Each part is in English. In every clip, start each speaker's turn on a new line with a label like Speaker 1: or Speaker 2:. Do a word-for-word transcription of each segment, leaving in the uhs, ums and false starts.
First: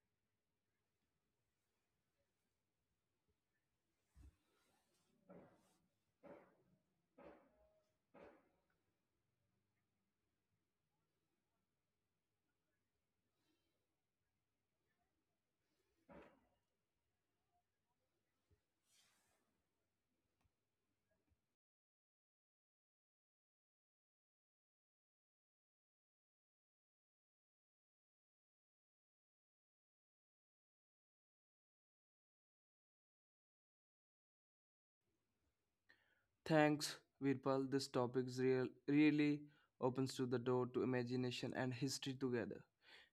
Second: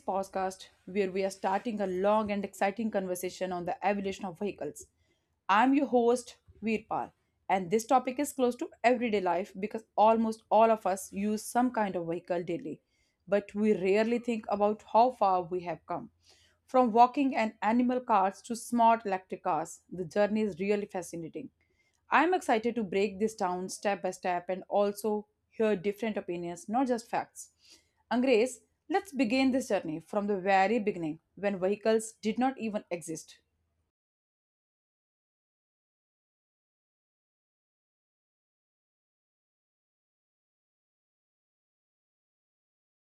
Speaker 1: podcast where we are starting a long and exciting conversation on the evolution of vehicles. I'm your host Veerpal and this topic is close to everyday life because almost all of us use some kind of vehicle daily, but we rarely think about how far we have come. From walking and animal carts to smart electric cars, the journey is really fascinating. I'm excited to break this down step by step and also hear different opinions, not just facts. Angres, let's begin this journey from the very beginning when vehicles did not even exist.
Speaker 2: Thanks, Virpal. This topic is real, really opens to the door to imagination and history together.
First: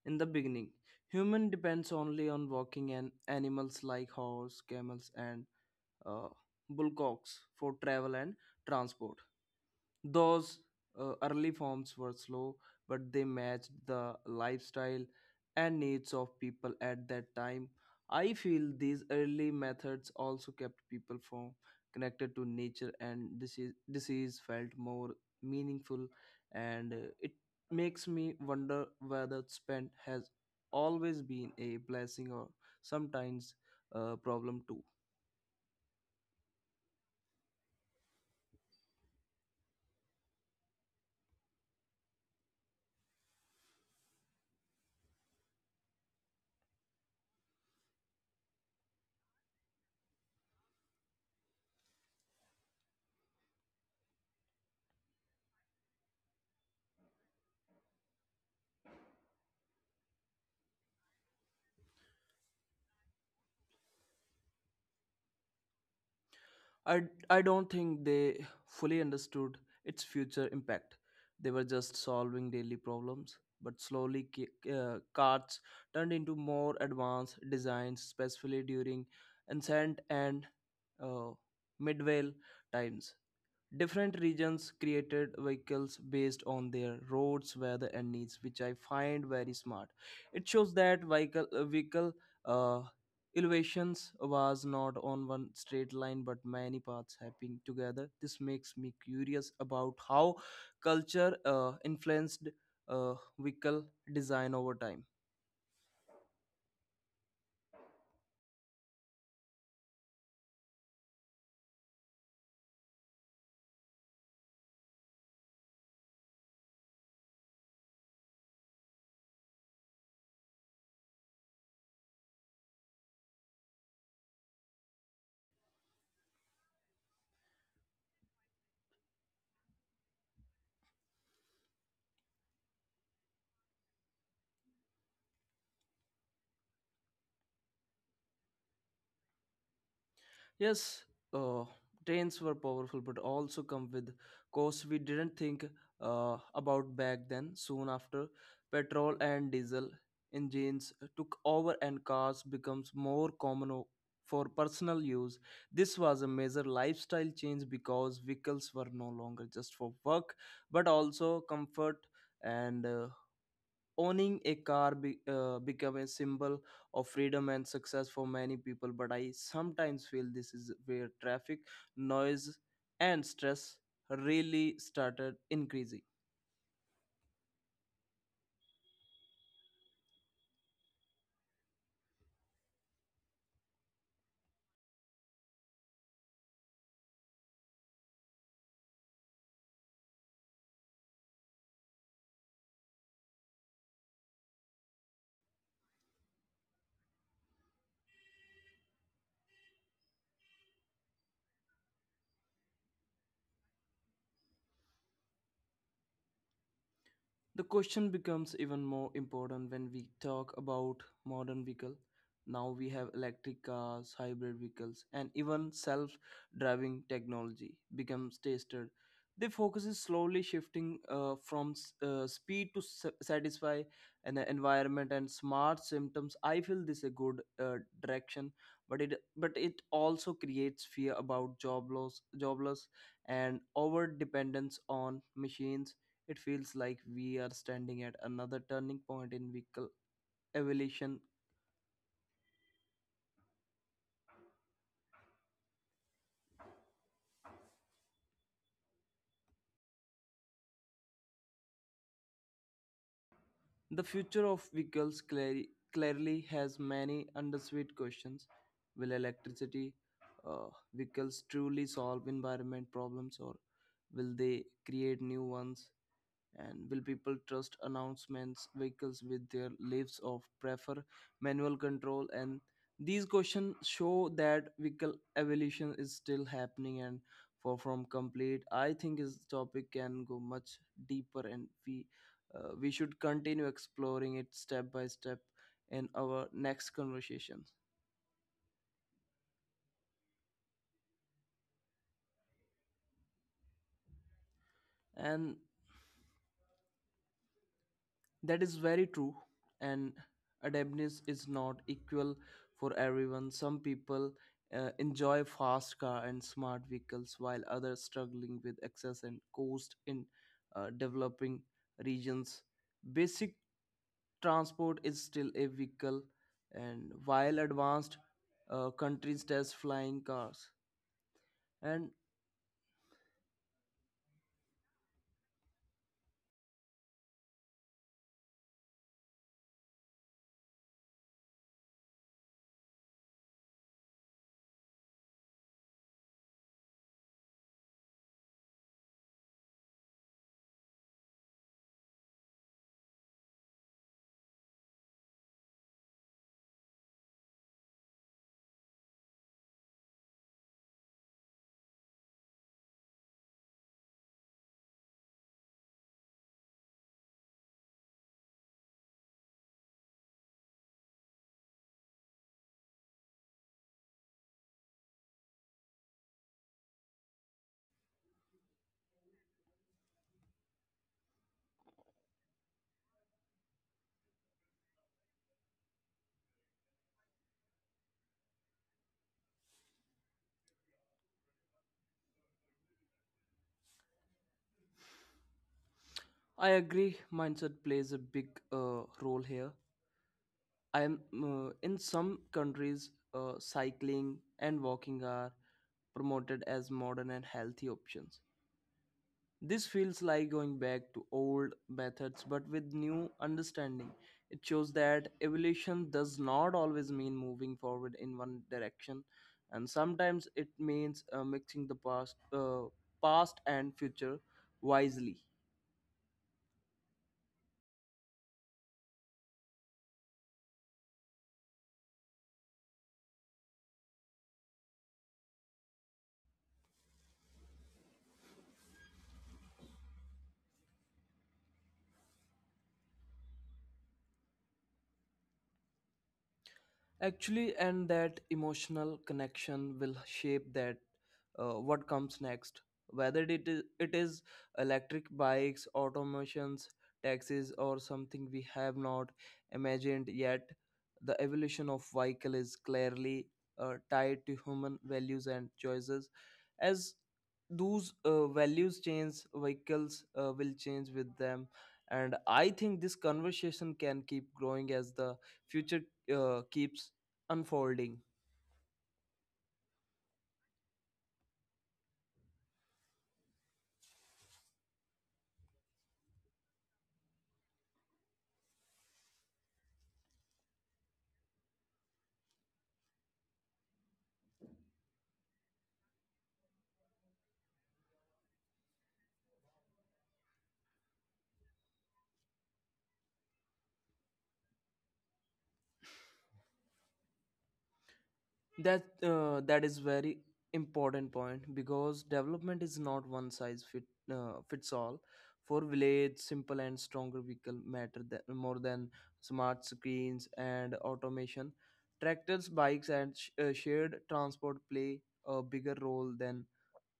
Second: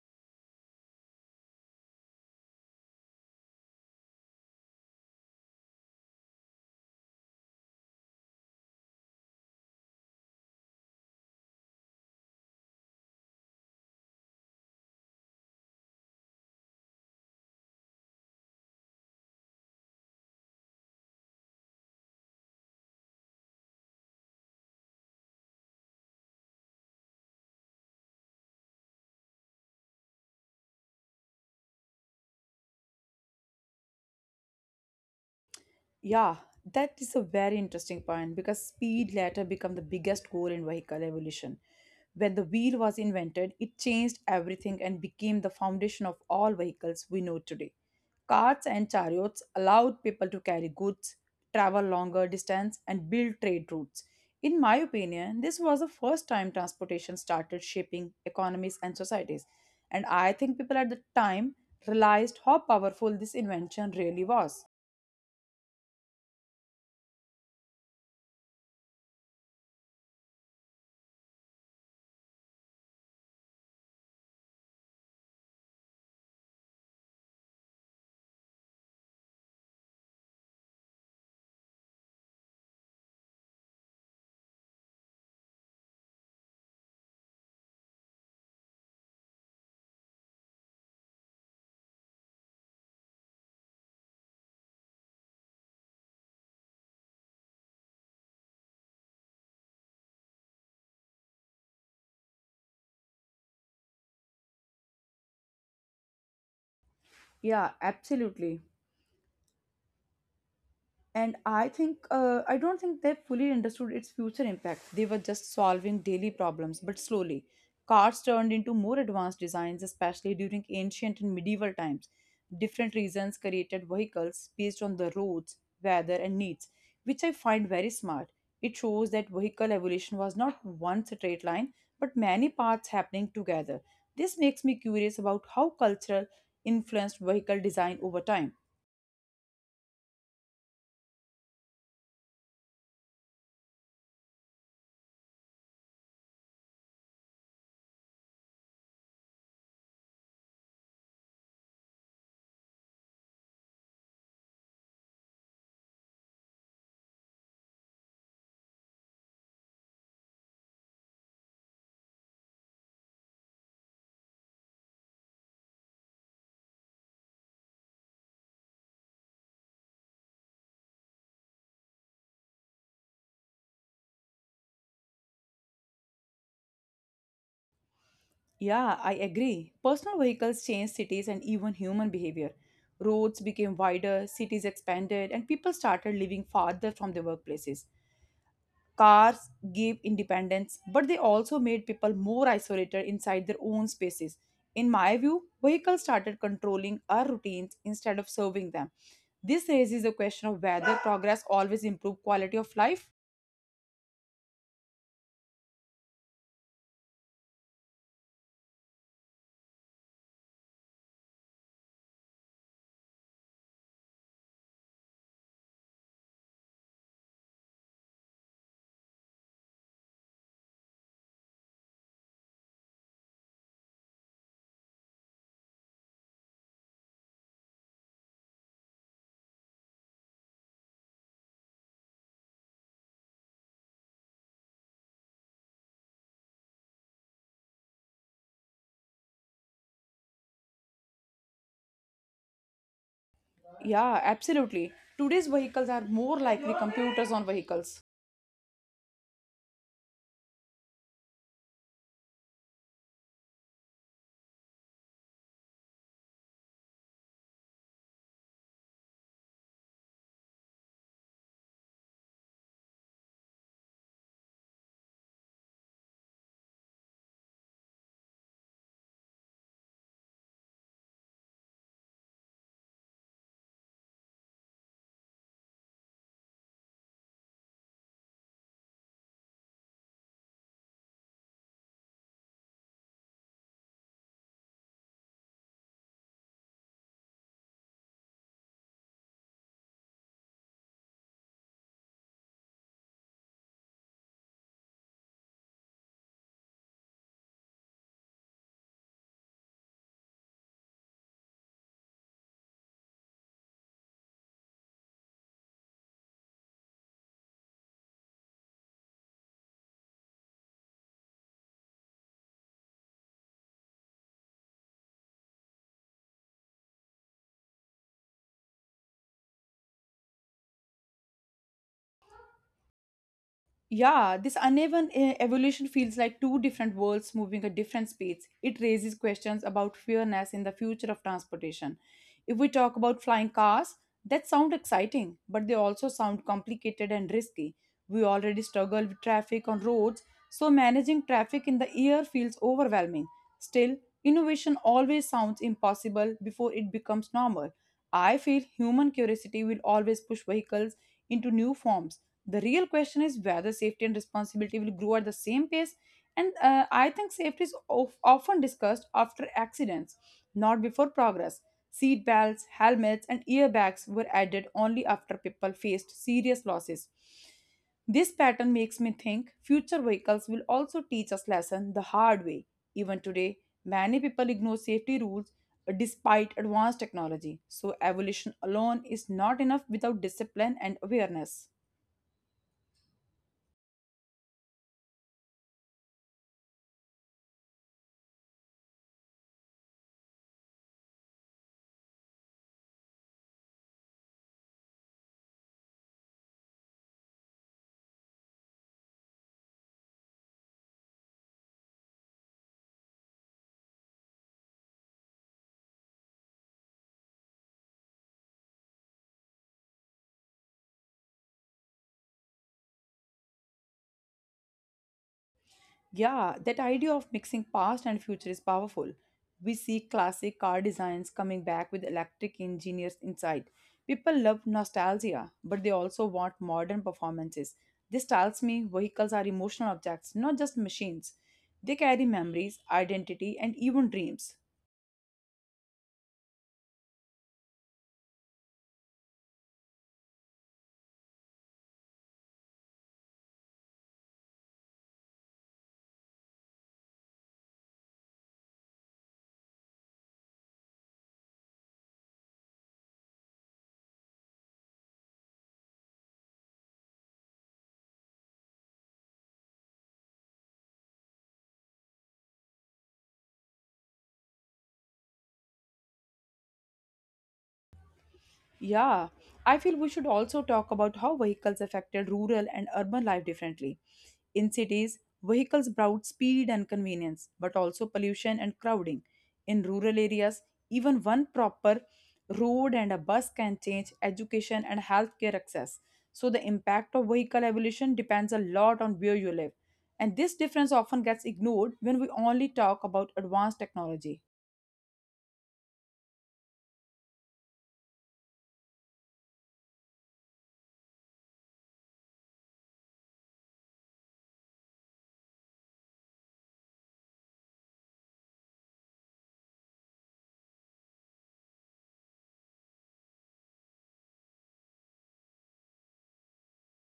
Speaker 2: In the beginning, human depends only on walking and animals like horse, camels, and uh, bullocks for travel and transport. Those uh, early forms were slow, but they matched the lifestyle and needs of people at that time. I feel these early methods also kept people from connected to nature, and disease, disease felt more meaningful. And uh, it makes me wonder whether spent has always been a blessing or sometimes a problem too.
Speaker 1: Yeah, that is a very interesting point because speed later became the biggest goal in vehicle evolution. When the wheel was invented, it changed everything and became the foundation of all vehicles we know today. Carts and chariots allowed people to carry goods, travel longer distance, and build trade routes. In my opinion, this was the first time transportation started shaping economies and societies. And I think people at the time realized how powerful this invention really was.
Speaker 2: I, I don't think they fully understood its future impact. They were just solving daily problems, but slowly ca- uh, carts turned into more advanced designs, especially during ancient and uh, medieval times. Different regions created vehicles based on their roads, weather, and needs, which I find very smart. It shows that vehicle uh, vehicle uh, elevations was not on one straight line but many paths happening together. This makes me curious about how culture uh, influenced uh, vehicle design over time.
Speaker 1: Yeah, absolutely. And I think, uh, I don't think they fully understood its future impact. They were just solving daily problems, but slowly. Cars turned into more advanced designs, especially during ancient and medieval times. Different regions created vehicles based on the roads, weather, and needs, which I find very smart. It shows that vehicle evolution was not one straight line, but many parts happening together. This makes me curious about how cultural influenced vehicle design over time.
Speaker 2: Yes, uh, trains were powerful, but also come with costs we didn't think uh, about back then. Soon after, petrol and diesel engines took over, and cars becomes more common o- for personal use. This was a major lifestyle change because vehicles were no longer just for work, but also comfort and uh, owning a car be, uh, become a symbol of freedom and success for many people. But I sometimes feel this is where traffic noise and stress really started increasing.
Speaker 1: Yeah, I agree. Personal vehicles changed cities and even human behavior. Roads became wider, cities expanded, and people started living farther from their workplaces. Cars gave independence, but they also made people more isolated inside their own spaces. In my view, vehicles started controlling our routines instead of serving them. This raises the question of whether progress always improves quality of life.
Speaker 2: The question becomes even more important when we talk about modern vehicle. Now we have electric cars, hybrid vehicles, and even self-driving technology becomes tested. The focus is slowly shifting uh, from s- uh, speed to s- satisfy an environment and smart symptoms. I feel this a good uh, direction, but it but it also creates fear about job loss, job loss, and over dependence on machines. It feels like we are standing at another turning point in vehicle evolution.
Speaker 1: Yeah, absolutely. Today's vehicles are more likely computers on vehicles.
Speaker 2: The future of vehicles clearly, clearly has many undersweet questions. Will electricity uh, vehicles truly solve environment problems or will they create new ones? And will people trust announcements vehicles with their lives of prefer manual control? And these questions show that vehicle evolution is still happening and far from complete. I think this topic can go much deeper, and we uh, we should continue exploring it step by step in our next conversations. And That is very true, and adaptiveness is not equal for everyone. Some people uh, enjoy fast car and smart vehicles, while others struggling with access and cost in uh, developing regions. Basic transport is still a vehicle, and while advanced uh, countries test flying cars. And
Speaker 1: Yeah, this uneven eh, evolution feels like two different worlds moving at different speeds. It raises questions about fairness in the future of transportation. If we talk about flying cars, that sound exciting, but they also sound complicated and risky. We already struggle with traffic on roads, so managing traffic in the air feels overwhelming. Still, innovation always sounds impossible before it becomes normal. I feel human curiosity will always push vehicles into new forms the real question is whether safety and responsibility will grow at the same pace. And uh, I think safety is of, often discussed after accidents, not before progress. Seat belts, helmets, and earbags were added only after people faced serious losses. This pattern makes me think future vehicles will also teach us lesson the hard way. Even today, many people ignore safety rules despite advanced technology. So evolution alone is not enough without discipline and awareness.
Speaker 2: I agree, mindset plays a big uh, role here. I'm uh, In some countries, uh, cycling and walking are promoted as modern and healthy options. This feels like going back to old methods but with new understanding. It shows that evolution does not always mean moving forward in one direction, and sometimes it means uh, mixing the past, uh, past and future wisely.
Speaker 1: Yeah, that idea of mixing past and future is powerful. We see classic car designs coming back with electric engineers inside. People love nostalgia, but they also want modern performances. This tells me vehicles are emotional objects, not just machines. They carry memories, identity, and even dreams.
Speaker 2: Actually, and that emotional connection will shape that uh, what comes next, whether it is, it is electric bikes, automations, taxis, or something we have not imagined yet. The evolution of vehicle is clearly uh, tied to human values and choices. As those uh, values change, vehicles uh, will change with them, and I think this conversation can keep growing as the future uh, keeps unfolding.
Speaker 1: Yeah, I feel we should also talk about how vehicles affected rural and urban life differently. In cities, vehicles brought speed and convenience, but also pollution and crowding. In rural areas, even one proper road and a bus can change education and healthcare access. So, the impact of vehicle evolution depends a lot on where you live. And this difference often gets ignored when we only talk about advanced technology.
Speaker 2: That uh, that is very important point because development is not one size fit uh, fits all. For village, simple and stronger vehicle matter tha- more than smart screens and automation. Tractors, bikes, and sh- uh, shared transport play a bigger role than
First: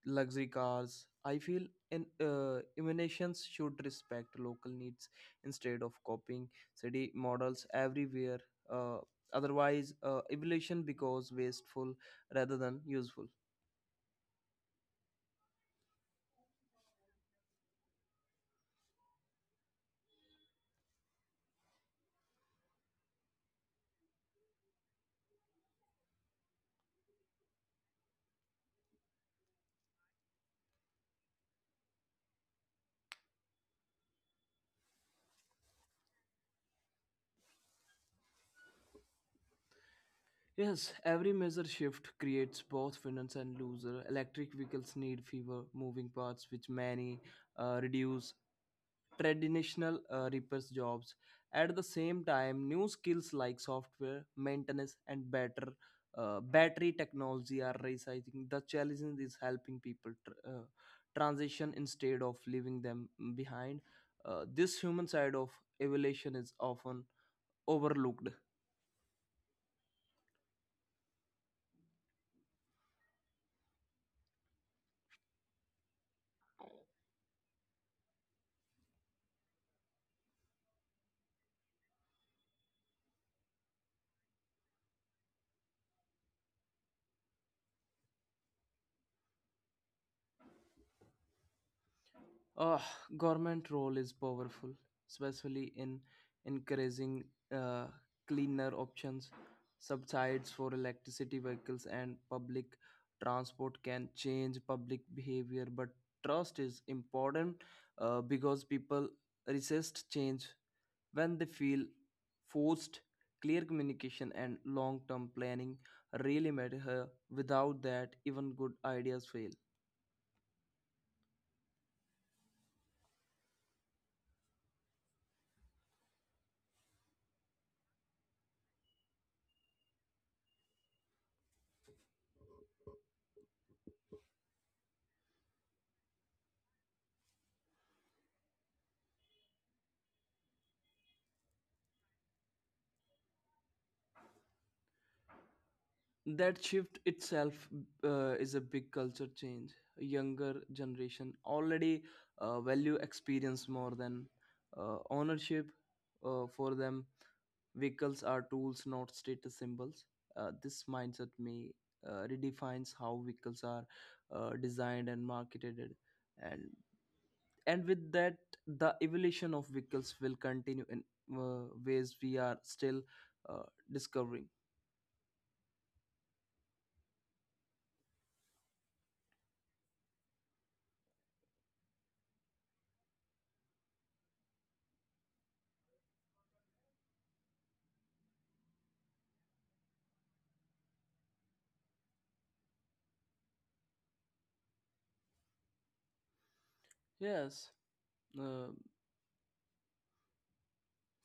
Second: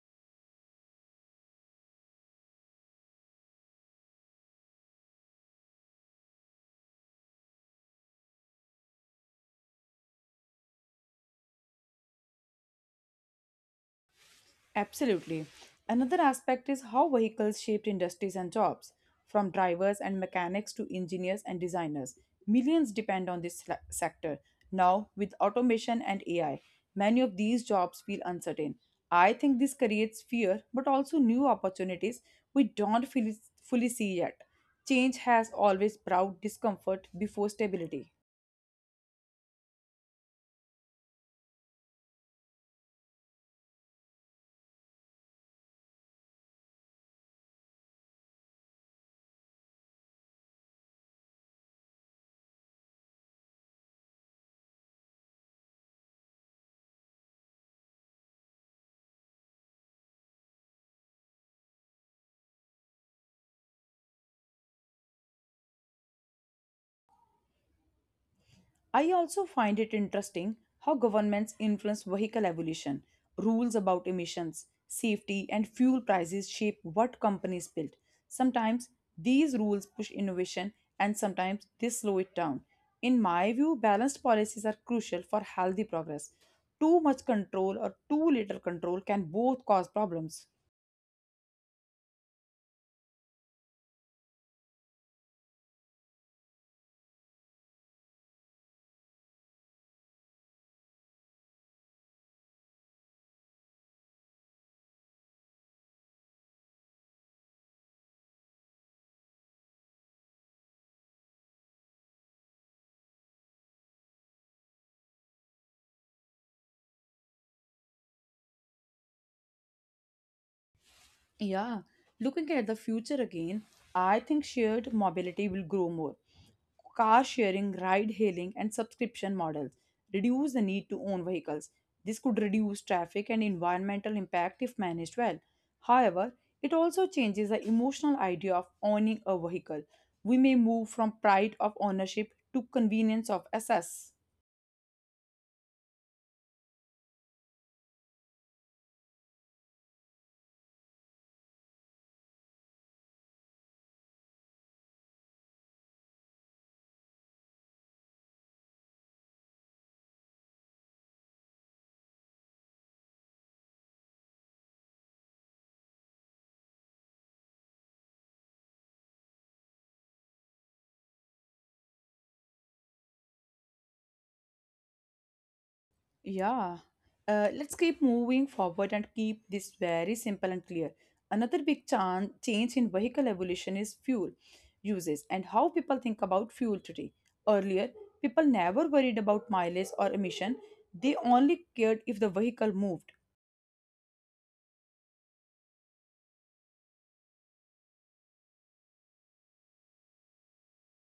Speaker 2: luxury cars. I feel in, uh, emanations should respect local needs instead of copying city models everywhere. Uh, Otherwise, uh, evolution becomes wasteful rather than useful.
Speaker 1: Absolutely. Another aspect is how vehicles shaped industries and jobs. From drivers and mechanics to engineers and designers, millions depend on this sla- sector. Now, with automation and A I, many of these jobs feel uncertain. I think this creates fear, but also new opportunities we don't fully fully see yet. Change has always brought discomfort before stability.
Speaker 2: Yes, every major shift creates both winners and losers. Electric vehicles need fewer moving parts, which many uh, reduce traditional uh, repairs jobs. At the same time, new skills like software maintenance and better uh, battery technology are rising. The challenge is helping people tr- uh, transition instead of leaving them behind. Uh, this human side of evolution is often overlooked.
Speaker 1: I also find it interesting how governments influence vehicle evolution. Rules about emissions, safety, and fuel prices shape what companies build. Sometimes these rules push innovation and sometimes they slow it down. In my view, balanced policies are crucial for healthy progress. Too much control or too little control can both cause problems.
Speaker 2: Uh, Government role is powerful, especially in encouraging uh, cleaner options. Subsidies for electricity vehicles and public transport can change public behavior, but trust is important uh, because people resist change when they feel forced. Clear communication and long term planning really matter. Without that, even good ideas fail.
Speaker 1: Yeah, looking at the future again, I think shared mobility will grow more. Car sharing, ride hailing, and subscription models reduce the need to own vehicles. This could reduce traffic and environmental impact if managed well. However, it also changes the emotional idea of owning a vehicle. We may move from pride of ownership to convenience of access.
Speaker 2: That shift itself uh, is a big culture change. A younger generation already uh, value experience more than uh, ownership. Uh, for them, vehicles are tools, not status symbols. Uh, this mindset may uh, redefines how vehicles are uh, designed and marketed. And and with that, the evolution of vehicles will continue in uh, ways we are still uh, discovering.
Speaker 1: Yeah. Uh, let's keep moving forward and keep this very simple and clear. Another big chan- change in vehicle evolution is fuel uses and how people think about fuel today. Earlier, people never worried about mileage or emission, they only cared if the vehicle moved.
Speaker 2: Yes, uh,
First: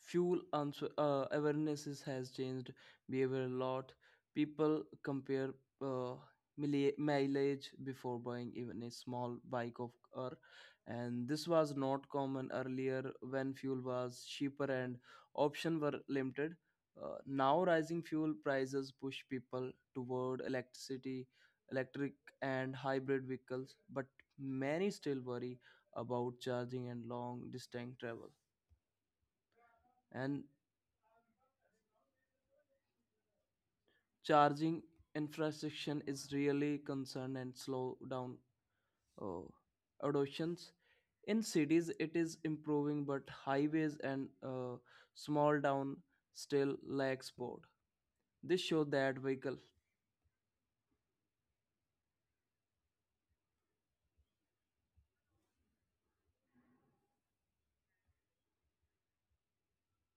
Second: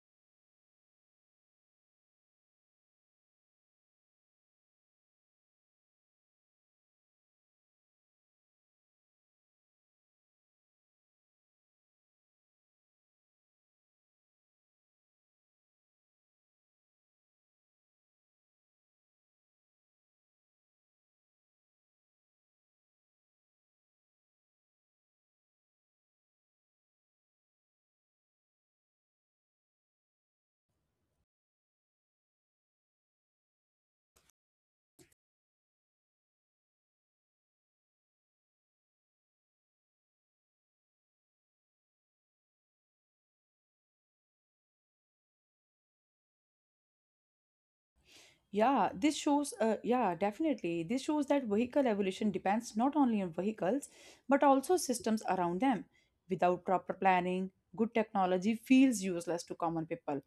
Speaker 2: fuel answer, uh, awarenesses has changed behavior a lot. People compare uh, mili- mileage before buying even a small bike of car, and this was not common earlier when fuel was cheaper and options were limited. Uh, now rising fuel prices push people toward electricity electric and hybrid vehicles, but many still worry about charging and long distance travel. And charging infrastructure is really concerned and slow down uh, adoptions. In cities it is improving, but highways and uh, small town still lacks board. This
Speaker 1: Yeah,
Speaker 2: show
Speaker 1: this
Speaker 2: that
Speaker 1: shows,
Speaker 2: vehicle
Speaker 1: uh, yeah, definitely. This shows that vehicle evolution depends not only on vehicles, but also systems around them. Without proper planning, good technology feels useless to common people.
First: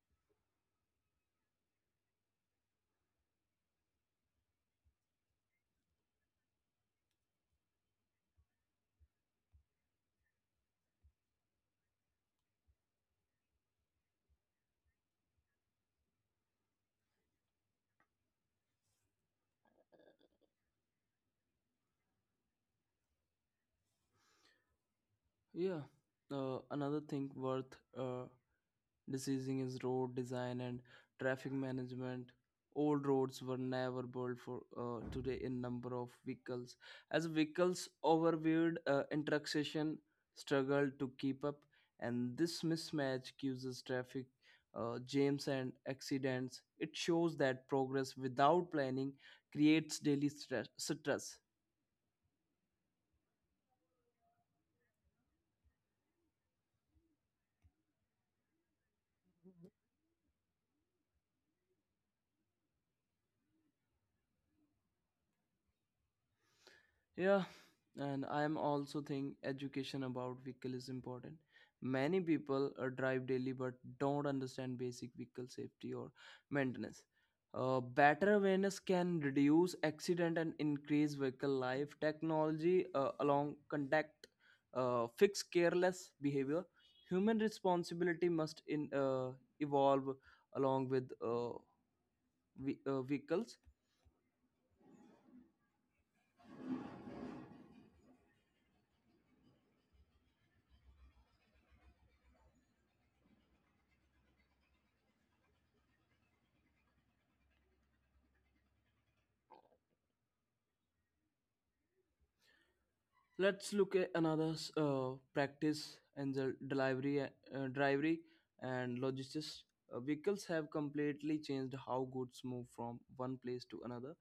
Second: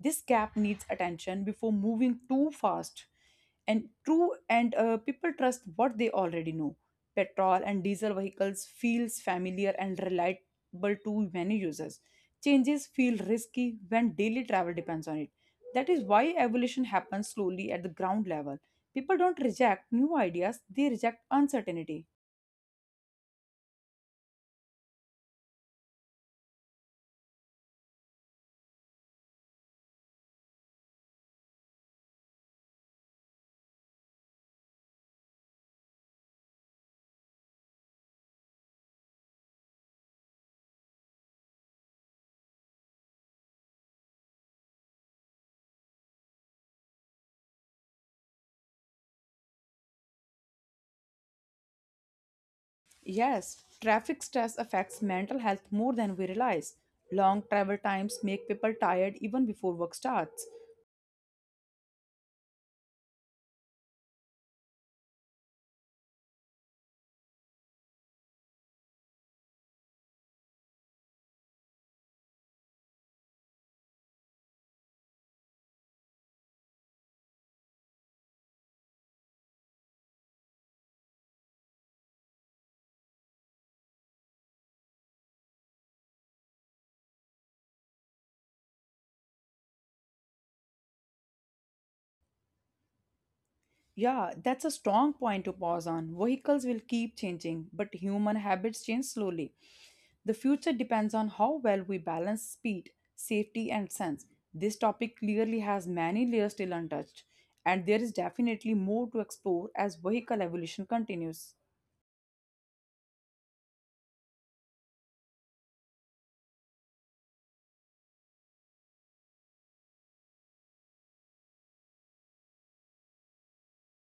Speaker 1: This gap needs attention before moving too fast. And true, and uh, people trust what they already know. Petrol and diesel vehicles feels familiar and reliable to many users. Changes feel risky when daily travel depends on it that is why evolution happens slowly at the ground level. People don't reject new ideas, they reject uncertainty.
Speaker 2: yeah, uh, another thing worth uh, Decision is road design and traffic management. Old roads were never built for uh, today in number of vehicles. As vehicles overweight uh, intersection struggled to keep up, and this mismatch causes traffic uh, jams and accidents. It shows that progress without planning creates daily stress. stress.
Speaker 1: Yes, traffic stress affects mental health more than we realize. Long travel times make people tired even before work starts.
Speaker 2: Yeah, and I'm also think education about vehicle is important. Many people uh, drive daily but don't understand basic vehicle safety or maintenance. Uh, better awareness can reduce accident and increase vehicle life. Technology uh, along contact uh, fix careless behavior. Human responsibility must in uh, evolve along with uh, ve- uh, vehicles.
Speaker 1: Yeah, that's a strong point to pause on. Vehicles will keep changing, but human habits change slowly. The future depends on how well we balance speed, safety, and sense. This topic clearly has many layers still untouched, and there is definitely more to explore as vehicle evolution continues.
Speaker 2: Let's look at another uh, practice and the delivery, uh, delivery and logistics. Uh, vehicles have completely changed how goods move from one place to another,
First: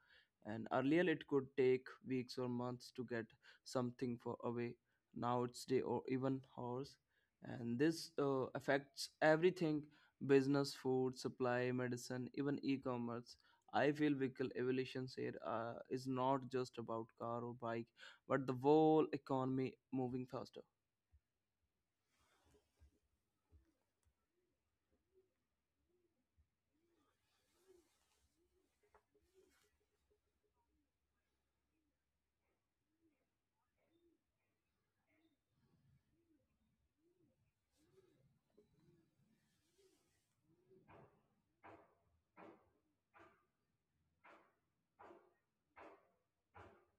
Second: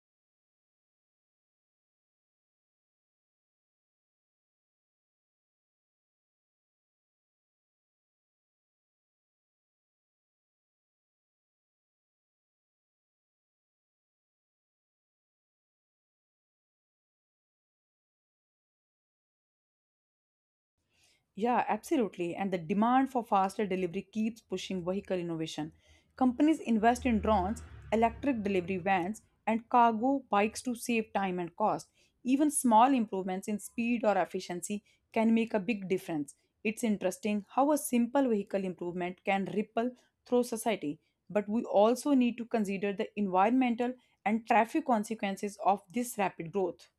Speaker 2: and earlier it could take weeks or months to get something for away. Now it's day or even hours, and this uh, affects everything: business, food, supply, medicine, even e-commerce. I feel vehicle evolution here uh, is not just about car or bike but the whole economy moving faster.
Speaker 1: Yeah, absolutely. And the demand for faster delivery keeps pushing vehicle innovation. Companies invest in drones, electric delivery vans, and cargo bikes to save time and cost. Even small improvements in speed or efficiency can make a big difference. It's interesting how a simple vehicle improvement can ripple through society. But we also need to consider the environmental and traffic consequences of this rapid growth.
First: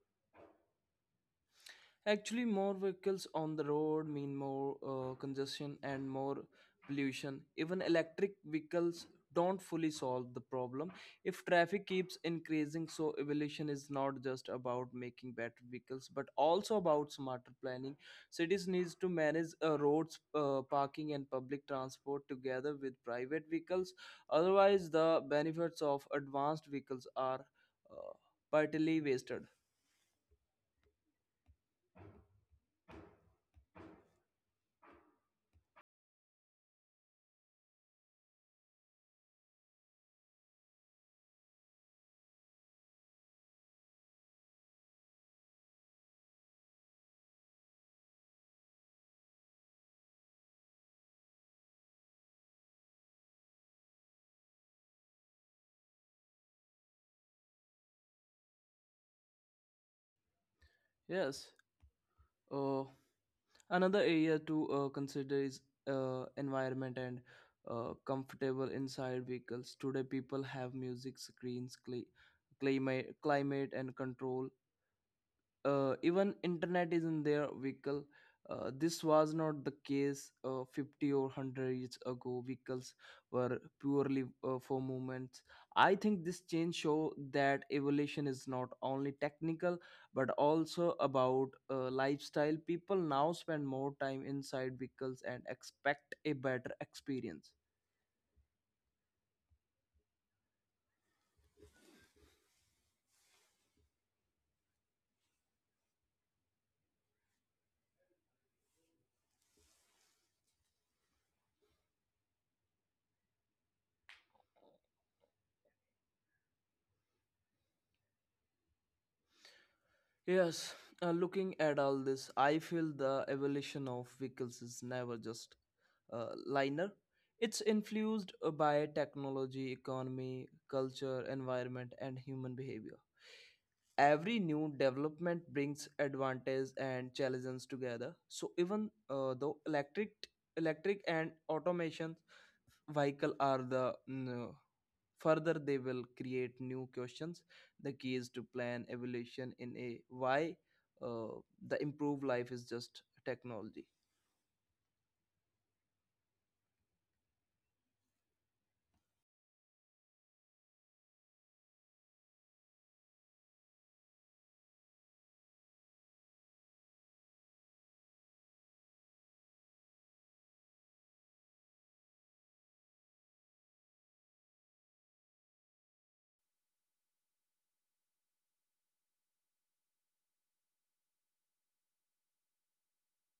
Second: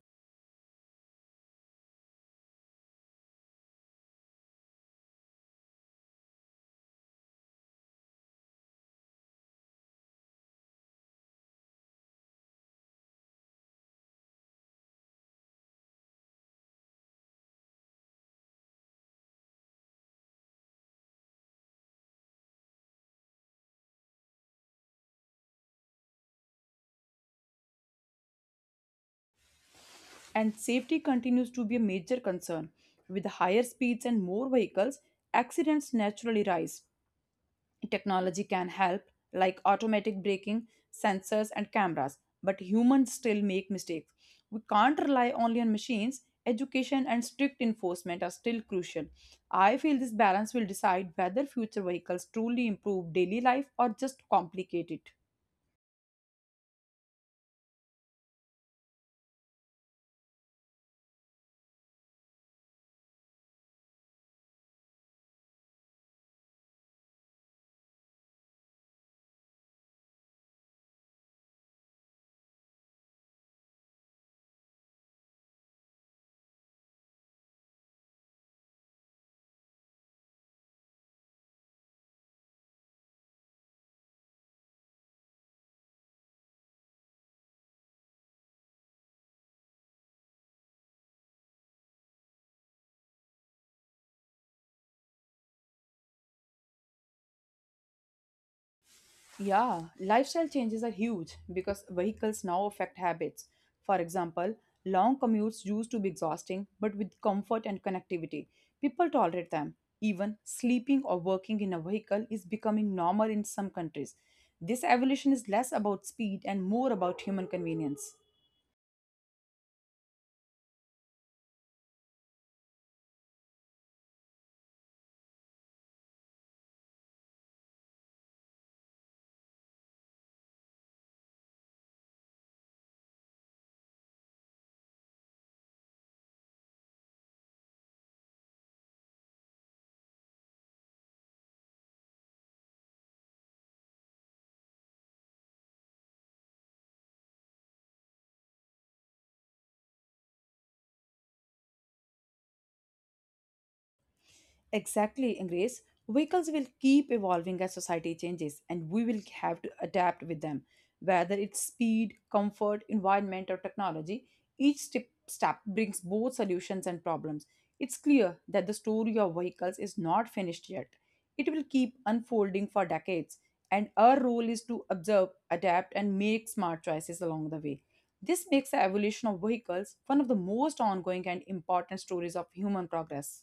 Speaker 2: Actually, more vehicles on the road mean more uh, congestion and more pollution. Even electric vehicles don't fully solve the problem. If traffic keeps increasing, so evolution is not just about making better vehicles, but also about smarter planning. Cities needs to manage uh, roads, uh, parking, and public transport together with private vehicles. Otherwise, the benefits of advanced vehicles are uh, partly wasted.
Speaker 1: And safety continues to be a major concern. With higher speeds and more vehicles, accidents naturally rise. Technology can help, like automatic braking, sensors, and cameras, but humans still make mistakes. We can't rely only on machines. Education and strict enforcement are still crucial. I feel this balance will decide whether future vehicles truly improve daily life or just complicate it.
Speaker 2: Yes. Uh, Another area to uh, consider is uh, environment and uh, comfortable inside vehicles. Today, people have music, screens, cli- climate, climate, and control, uh, even internet is in their vehicle. Uh, this was not the case uh, fifty or one hundred years ago. Vehicles were purely uh, for movements. I think this change show that evolution is not only technical but also about uh, lifestyle. People now spend more time inside vehicles and expect a better experience.
Speaker 1: Yeah, lifestyle changes are huge because vehicles now affect habits. For example, long commutes used to be exhausting, but with comfort and connectivity, people tolerate them. Even sleeping or working in a vehicle is becoming normal in some countries. This evolution is less about speed and more about human convenience.
Speaker 2: Yes, uh, looking at all this I feel the evolution of vehicles is never just uh, liner. It's influenced uh, by technology, economy, culture, environment, and human behavior. Every new development brings advantage and challenges together. So even uh, though electric, electric and automation vehicle are the mm, further they will create new questions. The key is to plan evolution in a why uh, the improved life is just technology.
Speaker 1: Exactly, Grace. Vehicles will keep evolving as society changes, and we will have to adapt with them. Whether it's speed, comfort, environment, or technology, each step, step brings both solutions and problems. It's clear that the story of vehicles is not finished yet. It will keep unfolding for decades, and our role is to observe, adapt, and make smart choices along the way. This makes the evolution of vehicles one of the most ongoing and important stories of human progress.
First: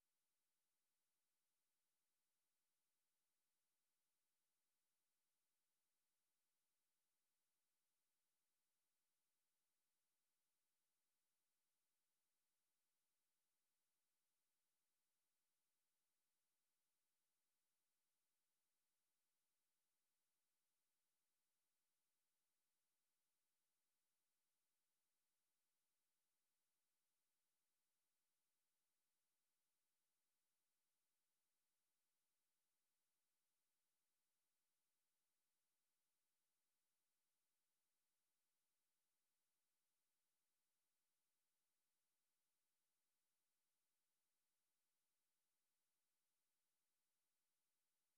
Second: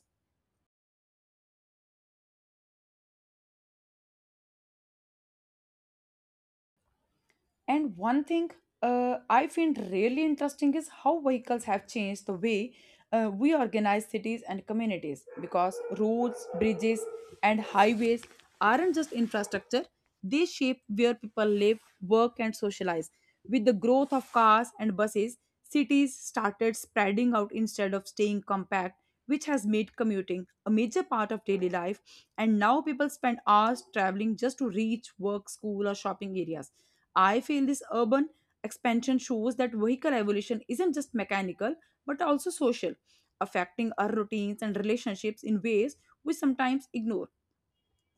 Speaker 1: And one thing uh, I find really interesting is how vehicles have changed the way uh, we organize cities and communities because roads, bridges, and highways aren't just infrastructure, they shape where people live, work, and socialize. With the growth of cars and buses, cities started spreading out instead of staying compact, which has made commuting a major part of daily life. And now people spend hours traveling just to reach work, school, or shopping areas. I feel this urban expansion shows that vehicle evolution isn't just mechanical but also social, affecting our routines and relationships in ways we sometimes ignore.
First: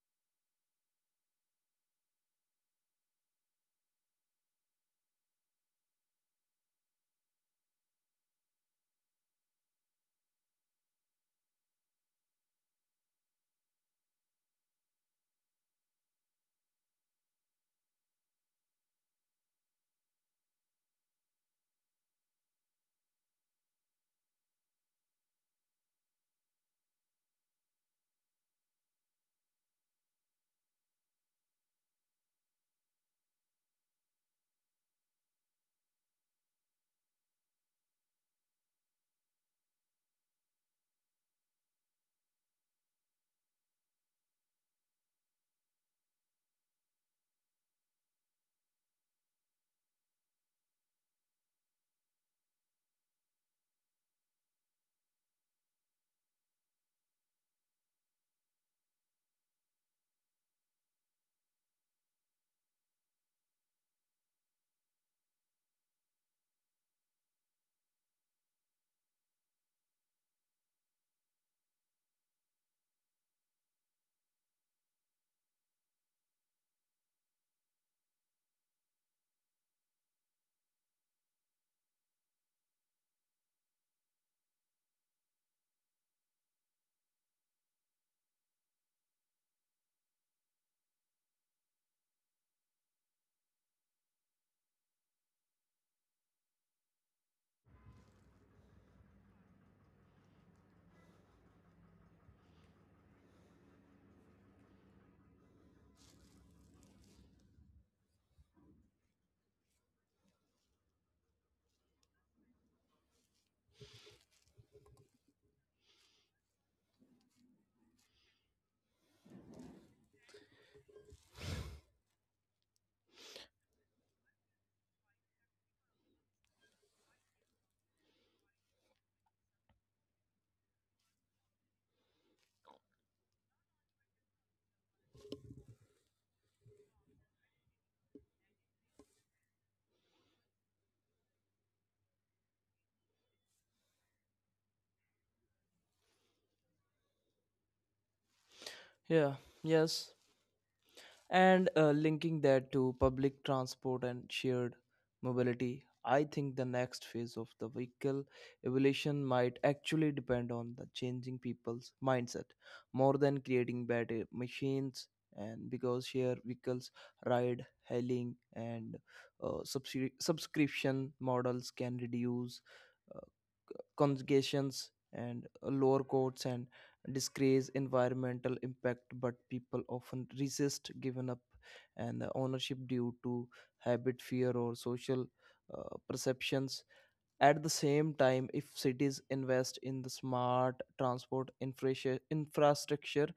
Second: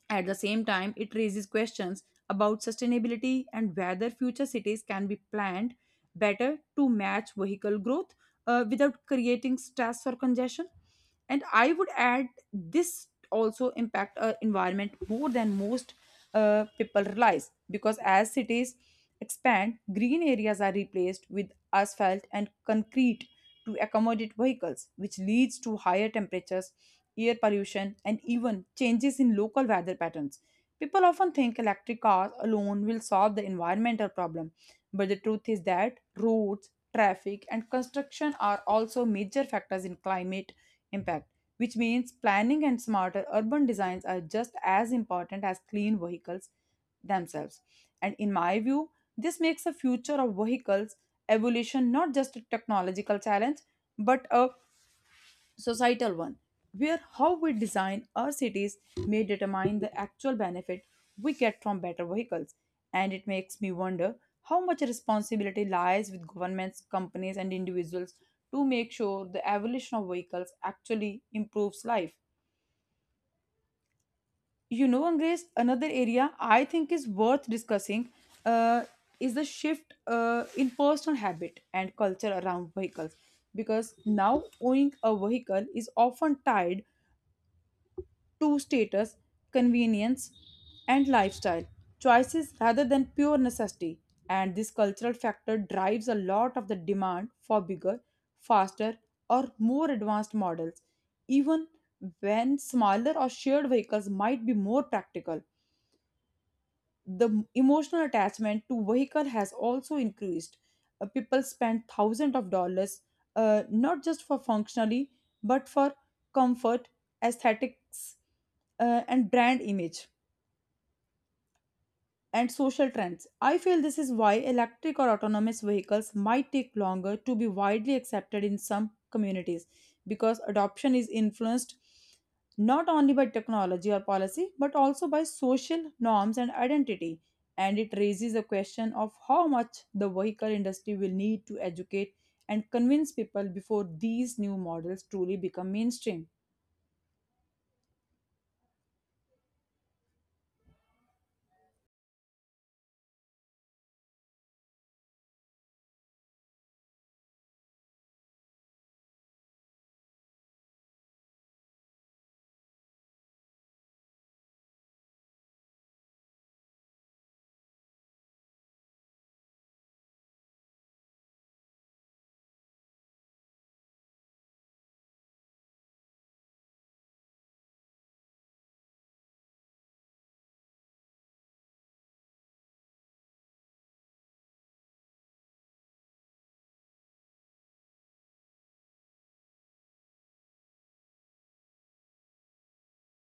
Speaker 1: At the same time, it raises questions about sustainability and whether future cities can be planned better to match vehicle growth uh, without creating stress or congestion. And I would add this also impact our environment more than most uh, people realize because as cities expand, green areas are replaced with asphalt and concrete to accommodate vehicles, which leads to higher temperatures air pollution, and even changes in local weather patterns. People often think electric cars alone will solve the environmental problem, but the truth is that roads, traffic, and construction are also major factors in climate impact, which means planning and smarter urban designs are just as important as clean vehicles themselves. And in my view, this makes the future of vehicles evolution not just a technological challenge, but a societal one, where how we design our cities may determine the actual benefit we get from better vehicles. And it makes me wonder how much responsibility lies with governments, companies, and individuals to make sure the evolution of vehicles actually improves life. You know, Angres, another area I think is worth discussing uh, is the shift uh, in personal habit and culture around vehicles because now owning a vehicle is often tied to status, convenience, and lifestyle choices rather than pure necessity. And this cultural factor drives a lot of the demand for bigger, faster, or more advanced models, even when smaller or shared vehicles might be more practical. The m- emotional attachment to vehicle has also increased. Uh, people spend thousands of dollars uh, not just for functionally but for comfort, aesthetics, uh, and brand image and social trends. I feel this is why electric or autonomous vehicles might take longer to be widely accepted in some communities because adoption is influenced not only by technology or policy but also by social norms and identity. And it raises the question of how much the vehicle industry will need to educate and convince people before these new models truly become mainstream.
Speaker 2: Yeah. Yes. And uh, linking that to public transport and shared mobility, I think the next phase of the vehicle evolution might actually depend on the changing people's mindset more than creating better machines. And because shared vehicles, ride hailing, and uh, subscri- subscription models can reduce uh, conjugations and uh, lower courts and disgrace environmental impact, but people often resist given up and uh, ownership due to habit, fear, or social uh, perceptions. At the same time, if cities invest in the smart transport infra infrastructure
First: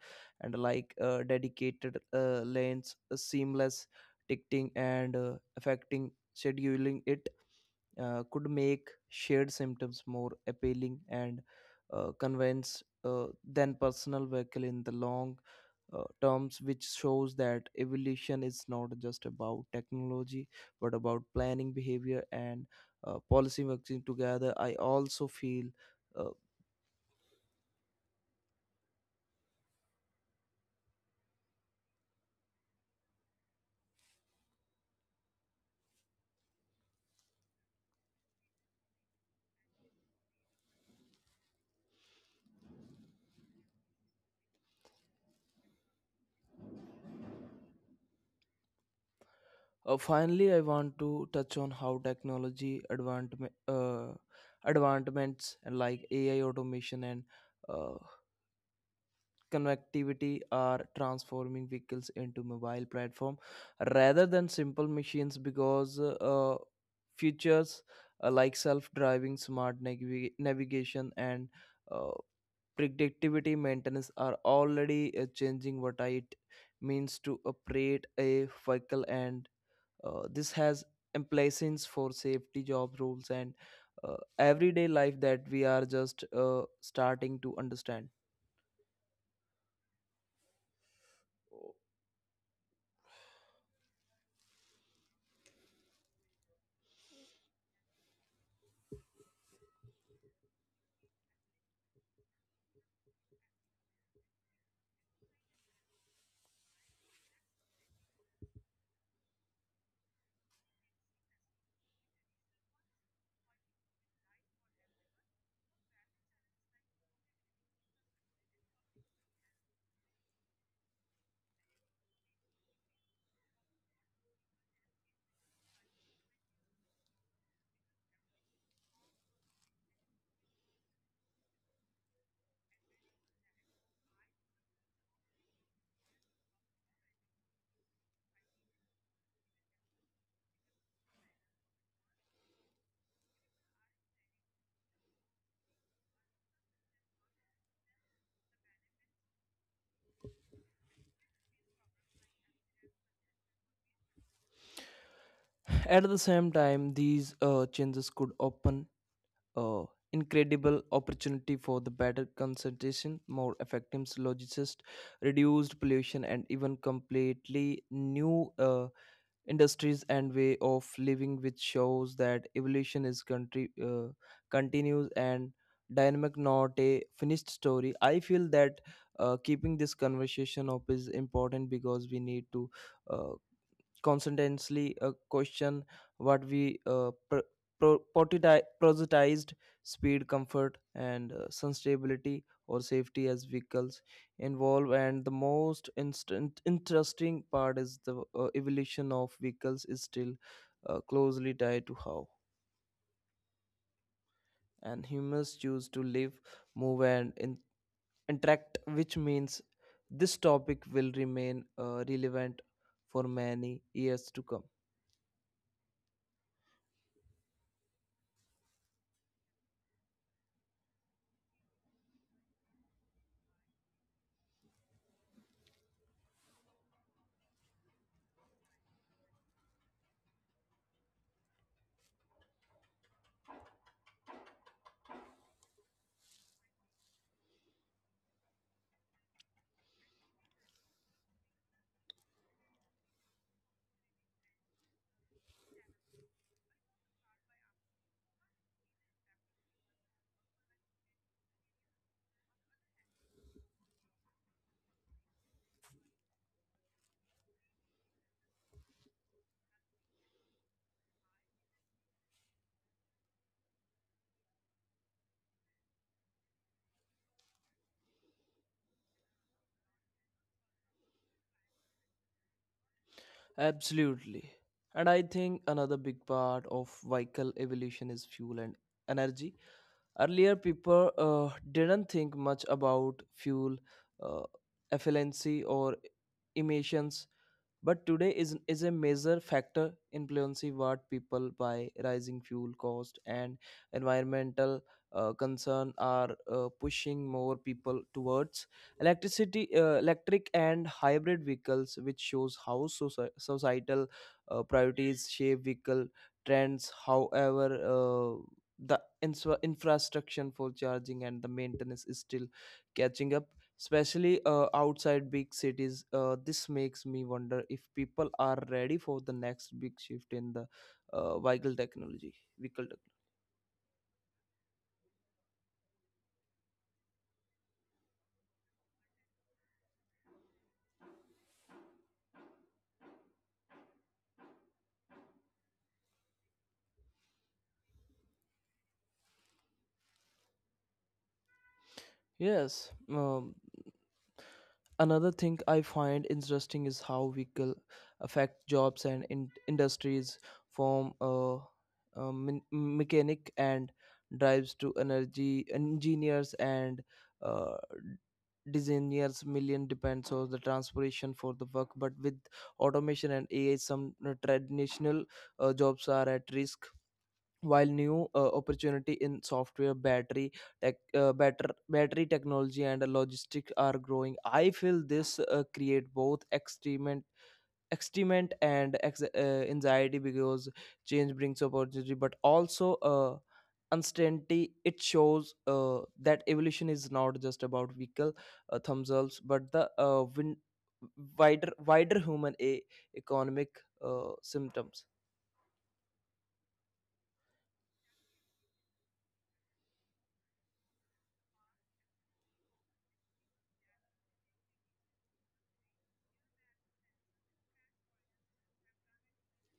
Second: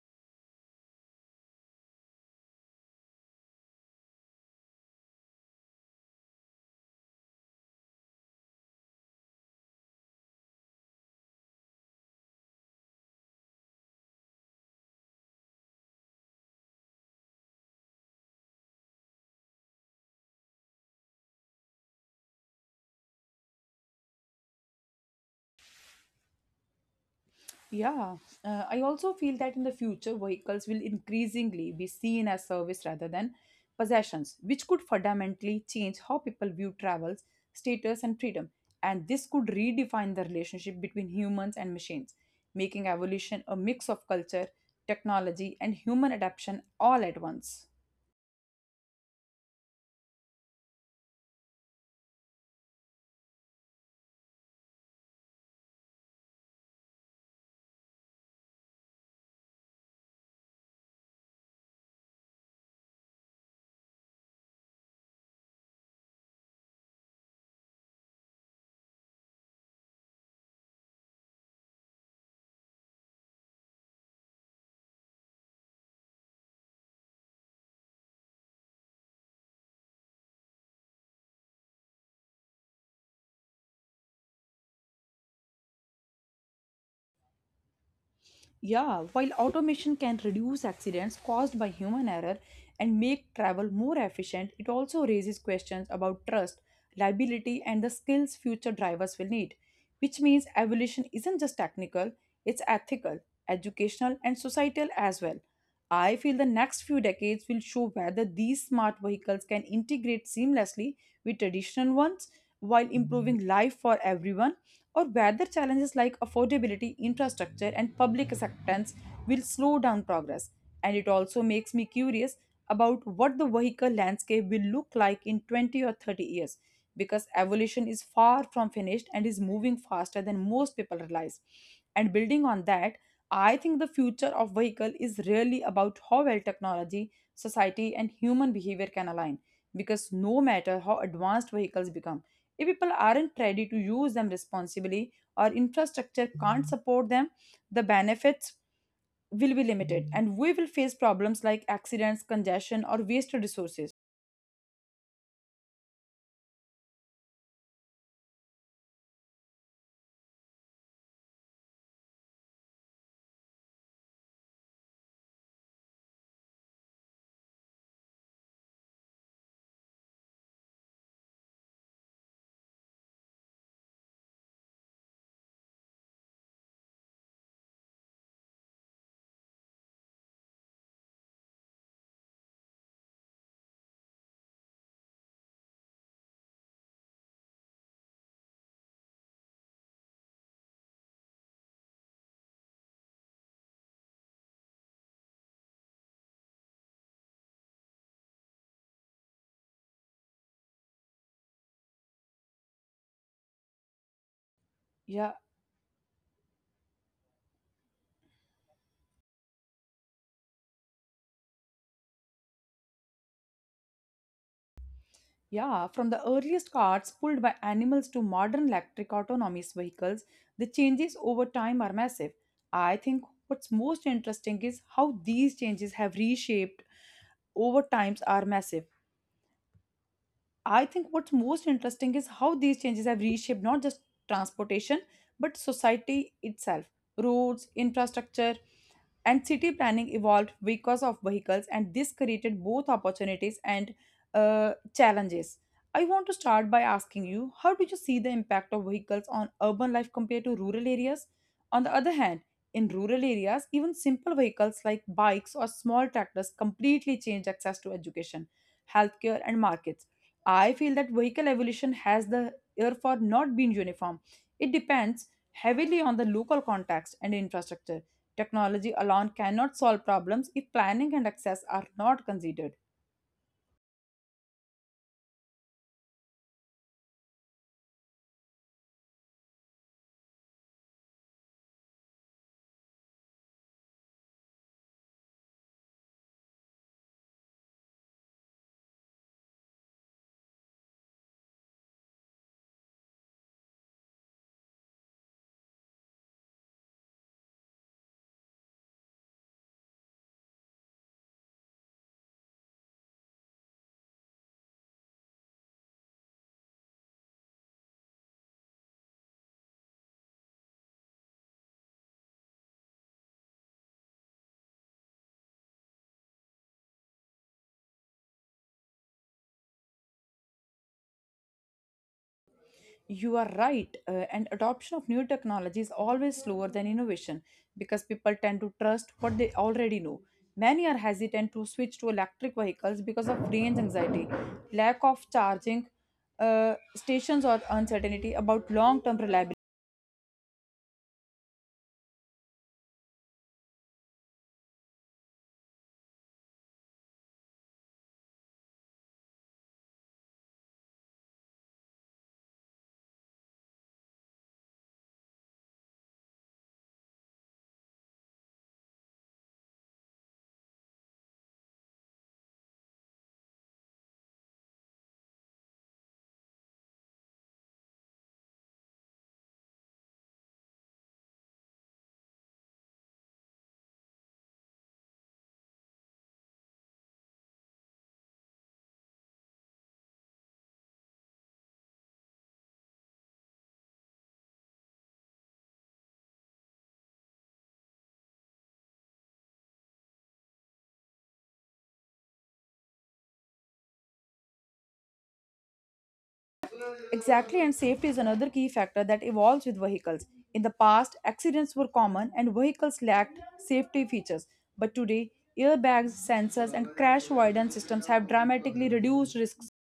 Speaker 2: and like uh, dedicated uh, lanes, uh, seamless ticketing, and uh, affecting scheduling, it uh, could make shared symptoms more appealing and uh, convince uh, than personal vehicle in the long uh, terms, which shows that evolution is not just about technology but about planning, behavior, and uh, policy working together. I also feel uh,
Speaker 1: Yeah, uh, I also feel that in the future, vehicles will increasingly be seen as service rather than possessions, which could fundamentally change how people view travels, status, and freedom. And this could redefine the relationship between humans and machines, making evolution a mix of culture, technology, and human adaptation all at once.
Speaker 2: uh, finally I want to touch on how technology advancement uh, advancements like AI, automation, and uh, connectivity are transforming vehicles into mobile platform rather than simple machines, because uh, features uh, like self-driving smart navi- navigation and uh, predictivity maintenance are already uh, changing what it means to operate a vehicle. And uh, this has implications for safety, job rules, and uh, everyday life that we are just uh, starting to understand.
Speaker 1: Yeah, while automation can reduce accidents caused by human error and make travel more efficient, it also raises questions about trust, liability, and the skills future drivers will need. Which means evolution isn't just technical, it's ethical, educational, and societal as well. I feel the next few decades will show whether these smart vehicles can integrate seamlessly with traditional ones while improving life for everyone or whether challenges like affordability, infrastructure, and public acceptance will slow down progress. And it also makes me curious about what the vehicle landscape will look like in twenty or thirty years because evolution is far from finished and is moving faster than most people realize. And building on that, I think the future of vehicle is really about how well technology, society, and human behavior can align because no matter how advanced vehicles become if people aren't ready to use them responsibly or infrastructure can't support them, the benefits will be limited and we will face problems like accidents, congestion, or wasted resources.
Speaker 2: At the same time, these uh, changes could open uh, incredible opportunity for the better concentration, more effective logistics, reduced pollution, and even completely new uh, industries and way of living, which shows that evolution is country uh, continues and dynamic, not a finished story. I feel that uh, keeping this conversation up is important, because we need to uh, constantly uh, question what we uh, pr- pro- prioritized prioritized speed, comfort, and uh, sustainability or safety as vehicles involve. And the most instant interesting part is the uh, evolution of vehicles is still uh, closely tied to how and
Speaker 1: Yeah,
Speaker 2: humans choose to live, move, and in- interact, which means this topic will remain uh, relevant for many years to come.
Speaker 1: yeah, from the earliest carts pulled by animals to modern electric autonomous vehicles, the changes over time are massive. I think what's most interesting is how these changes have reshaped over times are massive. I think what's most interesting is how these changes have reshaped not just transportation but society itself. Roads, infrastructure, and city planning evolved because of vehicles and this created both opportunities and uh, challenges. I want to start by asking you, how do you see the impact of vehicles on urban life compared to rural areas? On the other hand, in rural areas, even simple vehicles like bikes or small tractors completely change access to education, healthcare, and markets. I feel that vehicle evolution has the therefore not been uniform. It depends heavily on the local context and infrastructure. Technology alone cannot solve problems if planning and access are not considered.
Speaker 2: Absolutely. And I think another big part of vehicle evolution is fuel and energy. Earlier, people uh, didn't think much about fuel uh, efficiency or emissions, but today is, is a major factor influencing what people buy. Rising fuel cost and environmental uh, concern are uh, pushing more people towards electricity, uh, electric and hybrid vehicles, which shows how soci- societal uh, priorities shape vehicle trends. However, uh, the infra- infrastructure for charging and the maintenance is still catching up, especially uh, outside big cities. Uh, this makes me wonder if people are ready for the next big shift in the uh, vehicle technology vehicle tech-
Speaker 1: You are right, uh, and adoption of new technology is always slower than innovation because people tend to trust what they already know. Many are hesitant to switch to electric vehicles because of range anxiety, lack of charging uh, stations, or uncertainty about long term reliability.
Speaker 2: yes um, Another thing I find interesting is how vehicle affect jobs and in- industries, from uh, uh, me- mechanic and drives to energy engineers and uh, designers. Million depends on the transportation for the work, but with automation and A I, some traditional uh, jobs are at risk, while new uh, opportunity in software, battery tech uh, batter, battery technology, and logistics are growing. I feel this uh, create both extreme extrement and ex- uh, anxiety, because change brings opportunity but also uh, uncertainty. It shows uh, that evolution is not just about vehicle uh, themselves but the uh, win- wider wider human a- economic uh, symptoms.
Speaker 1: Exactly, and safety is another key factor that evolves with vehicles. In the past, accidents were common and vehicles lacked safety features. But today, airbags, sensors, and crash avoidance systems have dramatically reduced risks.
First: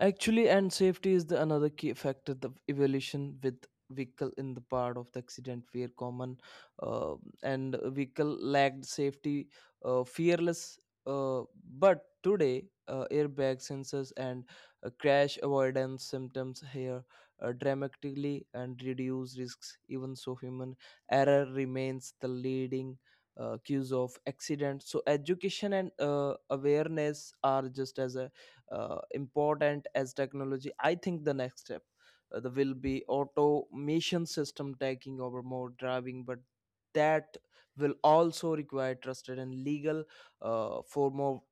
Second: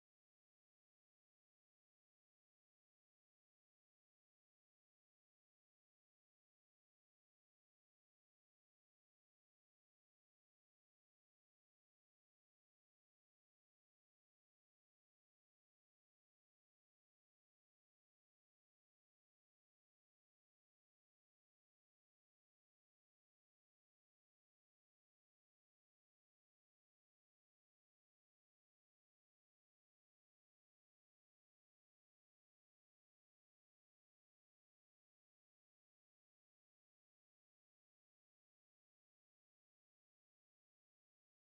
Speaker 2: Actually, and safety is the another key factor. The evaluation with vehicle in the part of the accident where common uh, and vehicle lacked safety, uh, fearless. Uh, but today, uh, airbag sensors and uh, crash avoidance symptoms here uh, dramatically and reduce risks. Even so, human error remains the leading. Uh, cues of accident, so education and uh, awareness are just as uh, important as technology. I think the next step uh, there will be automation system taking over more driving, but that will also require trusted and legal uh, for more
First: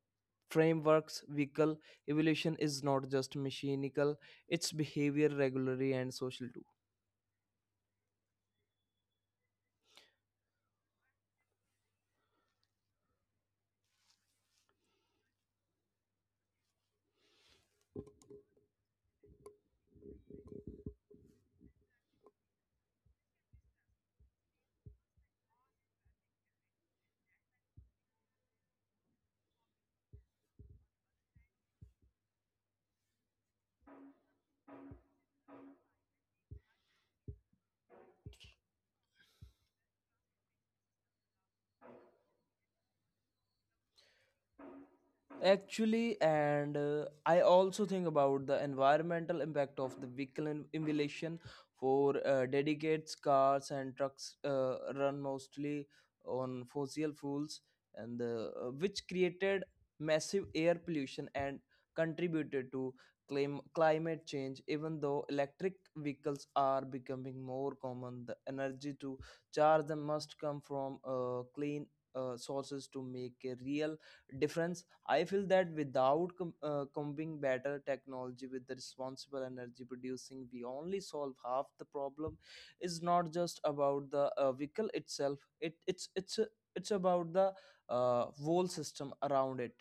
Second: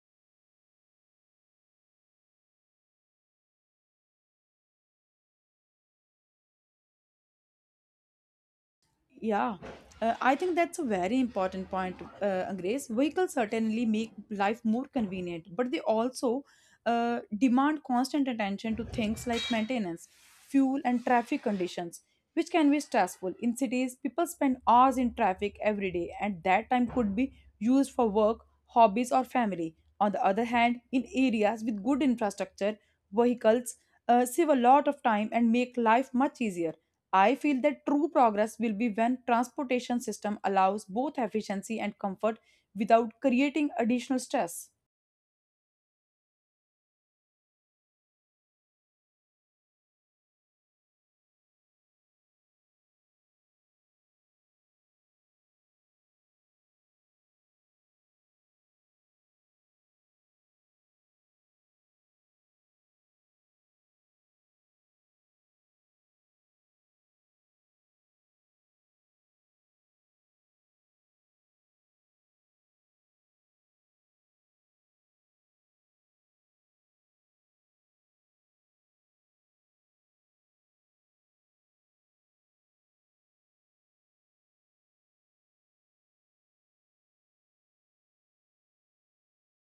Speaker 2: frameworks. Vehicle evolution is not just mechanical, it's behavior, regulatory, and social too.
Speaker 1: Yeah, uh, I think that's a very important point, uh, Grace. Vehicles certainly make life more convenient, but they also uh, demand constant attention to things like maintenance, fuel, and traffic conditions, which can be stressful. In cities, people spend hours in traffic every day, and that time could be used for work, hobbies, or family. On the other hand, in areas with good infrastructure, vehicles uh, save a lot of time and make life much easier. I feel that true progress will be when transportation system allows both efficiency and comfort without creating additional stress.
Speaker 2: Actually, and uh, I also think about the environmental impact of the vehicle in- emulation for uh, dedicates cars and trucks uh, run mostly on fossil fuels, and uh, uh, which created massive air pollution and contributed to claim climate change. Even though electric vehicles are becoming more common, the energy to charge them must come from uh, clean uh, sources to make a real difference. I feel that without com- uh, combining better technology with the responsible energy producing, we only solve half the problem. It's not just about the uh, vehicle itself. It it's it's it's about the uh, whole system around it.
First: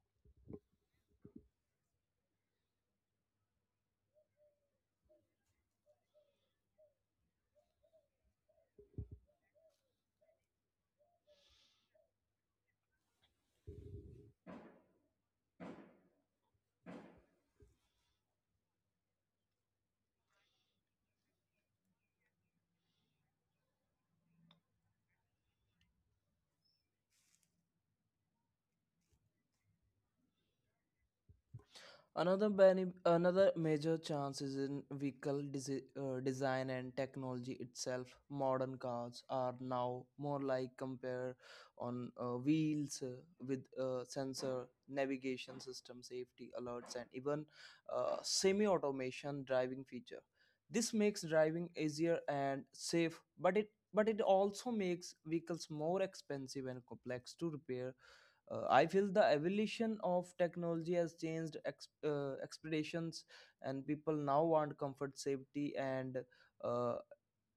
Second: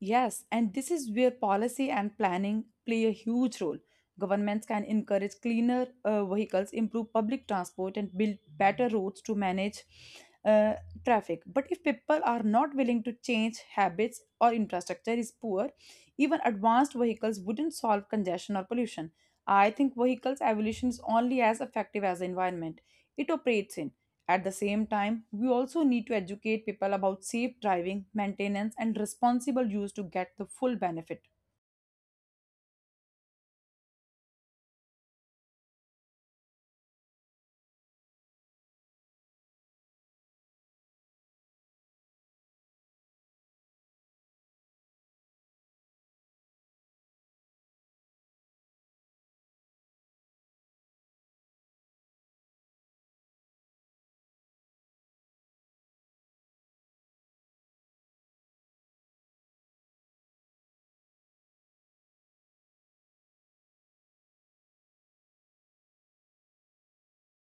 Speaker 1: Yes, and this is where policy and planning play a huge role. Governments can encourage cleaner uh, vehicles, improve public transport, and build better roads to manage uh, traffic. But if people are not willing to change habits or infrastructure is poor, even advanced vehicles wouldn't solve congestion or pollution. I think vehicles' evolution is only as effective as the environment it operates in. At the same time, we also need to educate people about safe driving, maintenance, and responsible use to get the full benefit.
Speaker 2: Another bene- another major chance is in vehicle desi- uh, design and technology itself. Modern cars are now more like compare on uh, wheels uh, with uh, sensor, navigation system, safety alerts, and even uh, semi-automation driving feature. This makes driving easier and safe, but it but it also makes vehicles more expensive and complex to repair. uh, I feel the evolution of technology has changed ex- uh, expectations, and people now want comfort, safety, and uh,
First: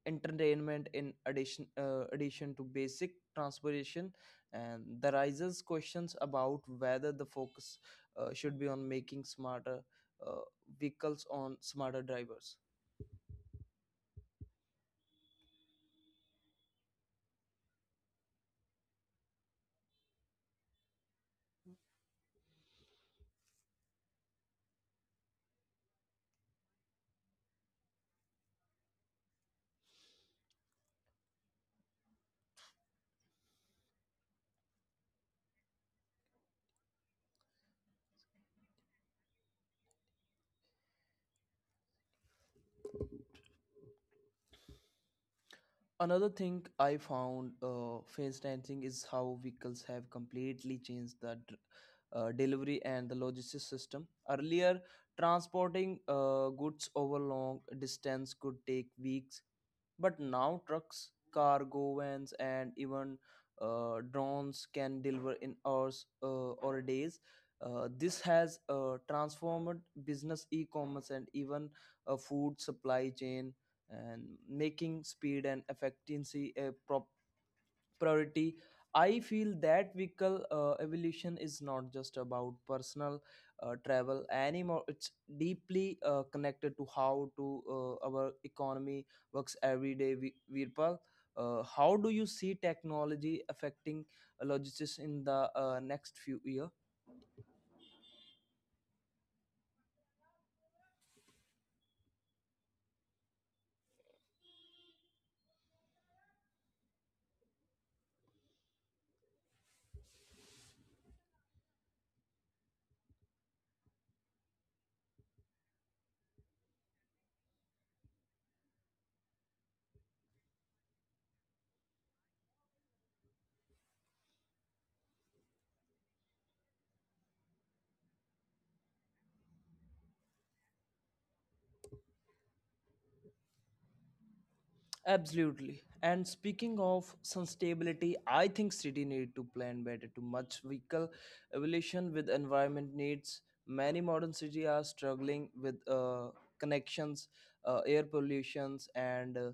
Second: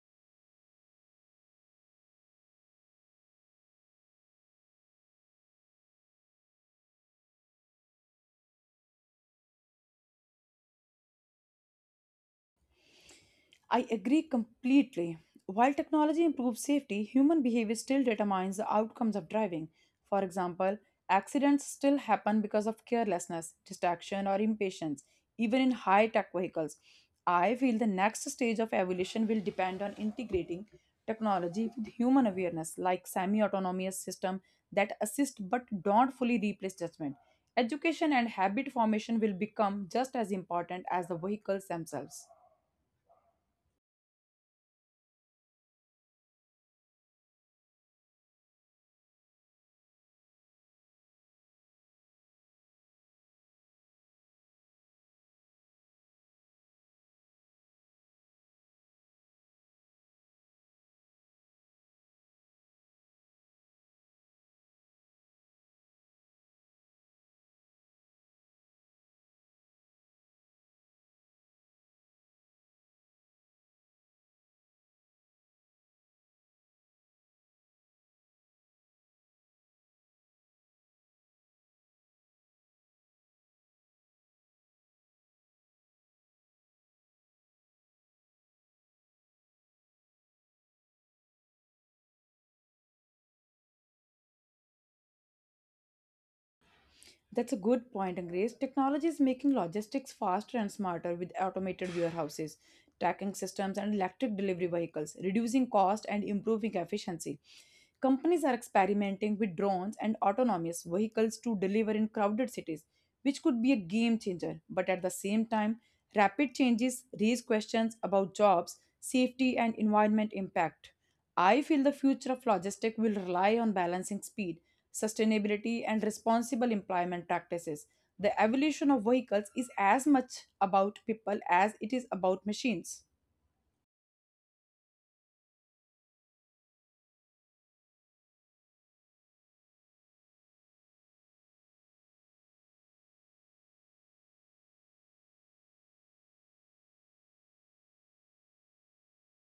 Speaker 2: entertainment in addition uh, addition to basic transportation. And the rises questions about whether the focus uh, should be on making smarter uh, vehicles on smarter drivers.
Speaker 1: I agree completely. While technology improves safety, human behavior still determines the outcomes of driving. For example, accidents still happen because of carelessness, distraction, or impatience, even in high tech vehicles. I feel the next stage of evolution will depend on integrating technology with human awareness, like semi autonomous systems that assist but don't fully replace judgment. Education and habit formation will become just as important as the vehicles themselves.
Speaker 2: Another thing I found uh, face dancing is how vehicles have completely changed the dr- uh, delivery and the logistics system. Earlier, transporting uh, goods over long distance could take weeks, but now trucks, cargo vans, and even uh, drones can deliver in hours uh, or days. Uh, this has uh, transformed business, e-commerce, and even a food supply chain, and making speed and efficiency a pro- priority. I feel that vehicle uh, evolution is not just about personal uh, travel anymore, it's deeply uh, connected to how to uh, our economy works every day. Vi- Virpal, uh, how do you see technology affecting uh, logistics in the uh, next few years?
Speaker 1: That's a good point, Grace. Technology is making logistics faster and smarter with automated warehouses, tracking systems, and electric delivery vehicles, reducing cost and improving efficiency. Companies are experimenting with drones and autonomous vehicles to deliver in crowded cities, which could be a game changer. But at the same time, rapid changes raise questions about jobs, safety, and environment impact. I feel the future of logistics will rely on balancing speed, sustainability, and responsible employment practices. The evolution of vehicles is as much about people as it is about machines.
Speaker 2: Absolutely. And speaking of sustainability, I think city need to plan better to match vehicle evolution with environment needs. Many modern city are struggling with uh, connections, uh, air pollutions, and uh,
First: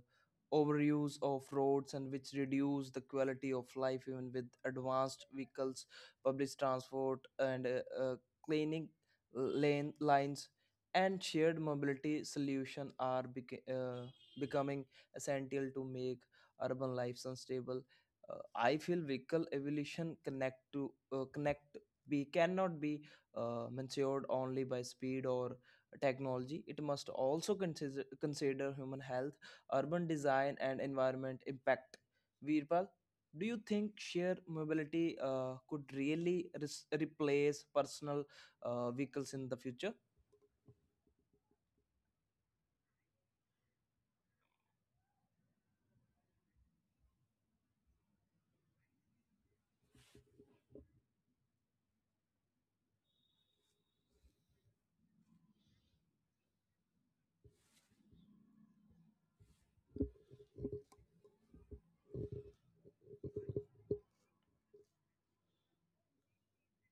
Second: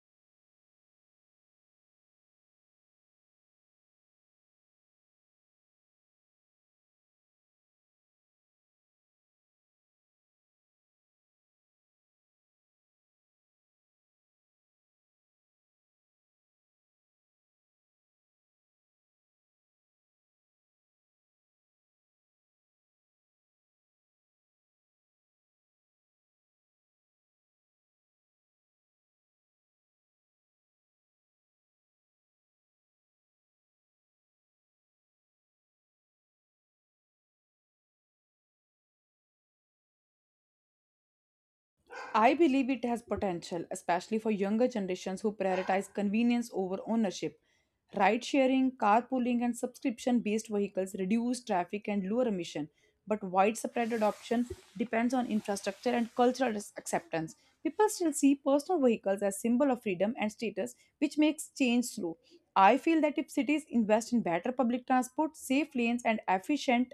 Speaker 2: overuse of roads, and which reduce the quality of life. Even with advanced vehicles, public transport, and uh, uh, cleaning lane lines, and shared mobility solution are beca- uh, becoming essential to make urban life sustainable. Uh, I feel vehicle evolution connect to uh, connect be cannot be uh, measured only by speed or technology. It must also consider consider human health, urban design, and environment impact. Virpal, do you think shared mobility uh, could really res- replace personal uh, vehicles in the future?
Speaker 1: I believe it has potential, especially for younger generations who prioritize convenience over ownership. Ride sharing, carpooling, and subscription based vehicles reduce traffic and lower emission, but widespread adoption depends on infrastructure and cultural ac- acceptance. People still see personal vehicles as symbol of freedom and status, which makes change slow. I feel that if cities invest in better public transport, safe lanes, and efficient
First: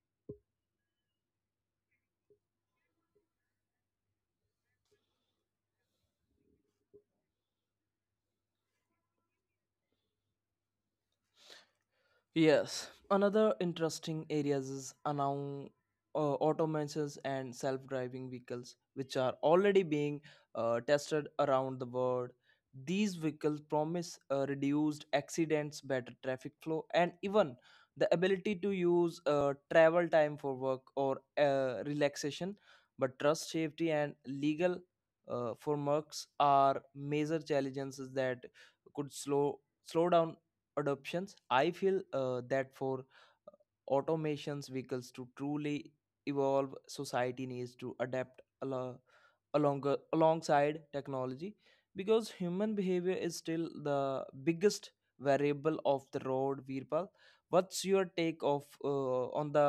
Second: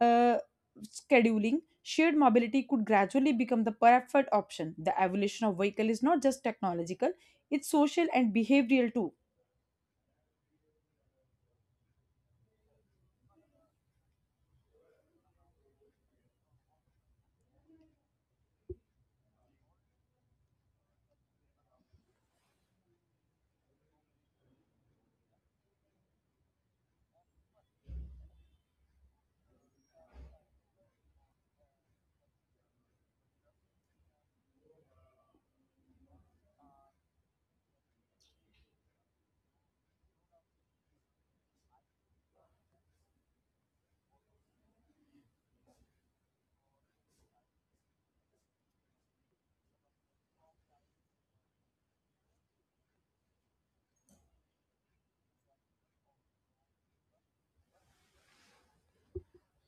Speaker 1: uh, scheduling, shared mobility could gradually become the preferred option. The evolution of vehicle is not just technological, it's social and behavioral too.
Speaker 2: Yes, another interesting areas is around uh, automations and self-driving vehicles, which are already being uh, tested around the world. These vehicles promise uh, reduced accidents, better traffic flow, and even the ability to use uh, travel time for work or uh, relaxation. But trust, safety, and legal uh, frameworks are major challenges that could slow slow down adoptions. I feel uh, that for automations vehicles to truly evolve, society needs to adapt alo- along alongside technology, because human behavior is still the biggest variable of the road. Virpal, what's your take of uh, on the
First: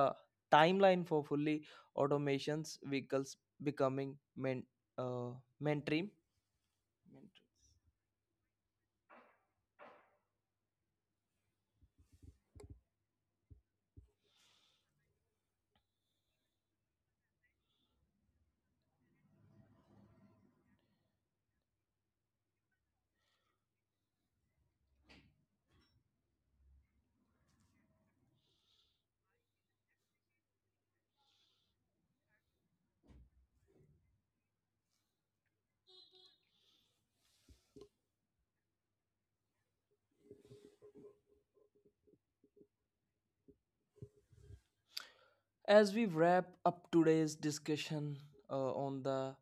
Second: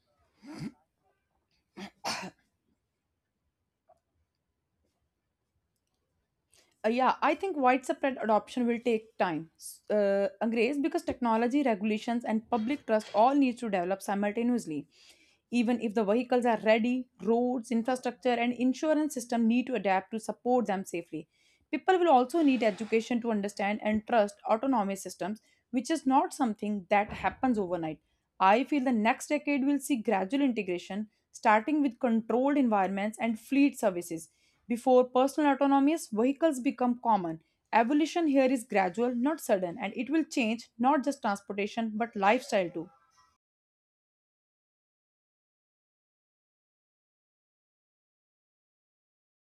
Speaker 2: timeline for fully automations vehicles becoming main uh, mainstream?
Speaker 1: Uh, yeah, I think widespread adoption will take time, S- uh, Grace, because technology, regulations, and public trust all need to develop simultaneously. Even if the vehicles are ready, roads, infrastructure, and insurance system need to adapt to support them safely. People will also need education to understand and trust autonomous systems, which is not something that happens overnight. I feel the next decade will see gradual integration, starting with controlled environments and fleet services before personal autonomous vehicles become common. Evolution here is gradual, not sudden, and it will change not just transportation but lifestyle too.
Speaker 2: As we wrap up today's discussion uh, on the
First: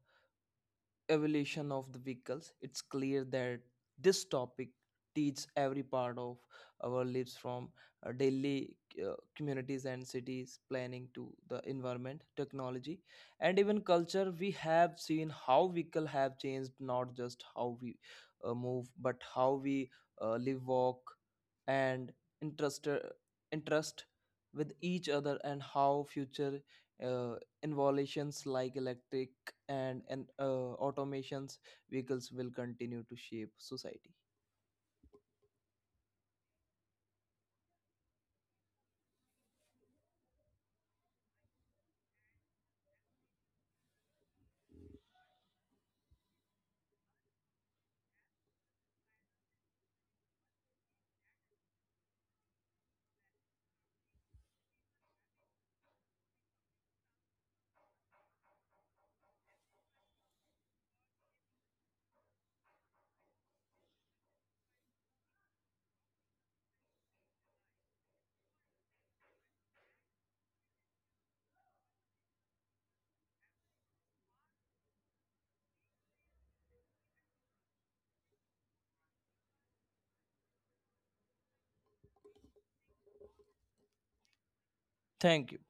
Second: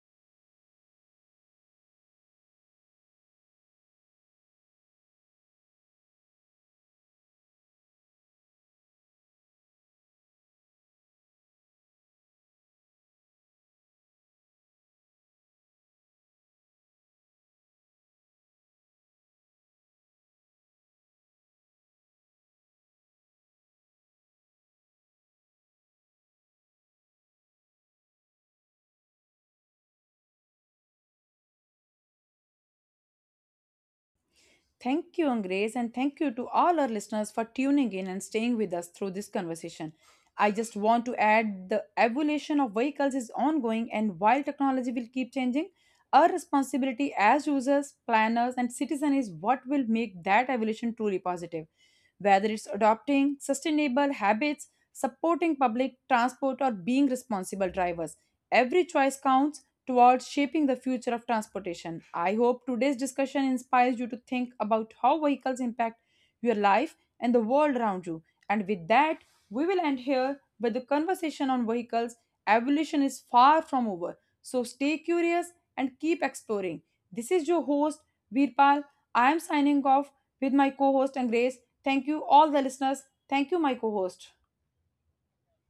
Speaker 2: evolution of the vehicles, it's clear that this topic teaches every part of our lives, from uh, daily uh, communities and cities planning to the environment, technology, and even culture. We have seen how vehicle have changed not just how we uh, move, but how we uh, live, walk, and interest, uh, interest with each other, and how future uh, innovations like electric and, and uh, automations vehicles will continue to shape society.
Speaker 1: Thank you, Grace, and thank you to all our listeners for tuning in and staying with us through this conversation. I just want to add the evolution of vehicles is ongoing, and while technology will keep changing, our responsibility as users, planners, and citizens is what will make that evolution truly positive. Whether it's adopting sustainable habits, supporting public transport, or being responsible drivers, every choice counts towards shaping the future of transportation. I hope today's discussion inspires you to think about how vehicles impact your life and the world around you. And with that, we will end here. But the conversation on vehicles. Evolution is far from over. So stay curious and keep exploring. This is your host, Veerpal. I am signing off with my co host and Grace. Thank you, all the listeners. Thank you, my co host.
Speaker 2: Thank you.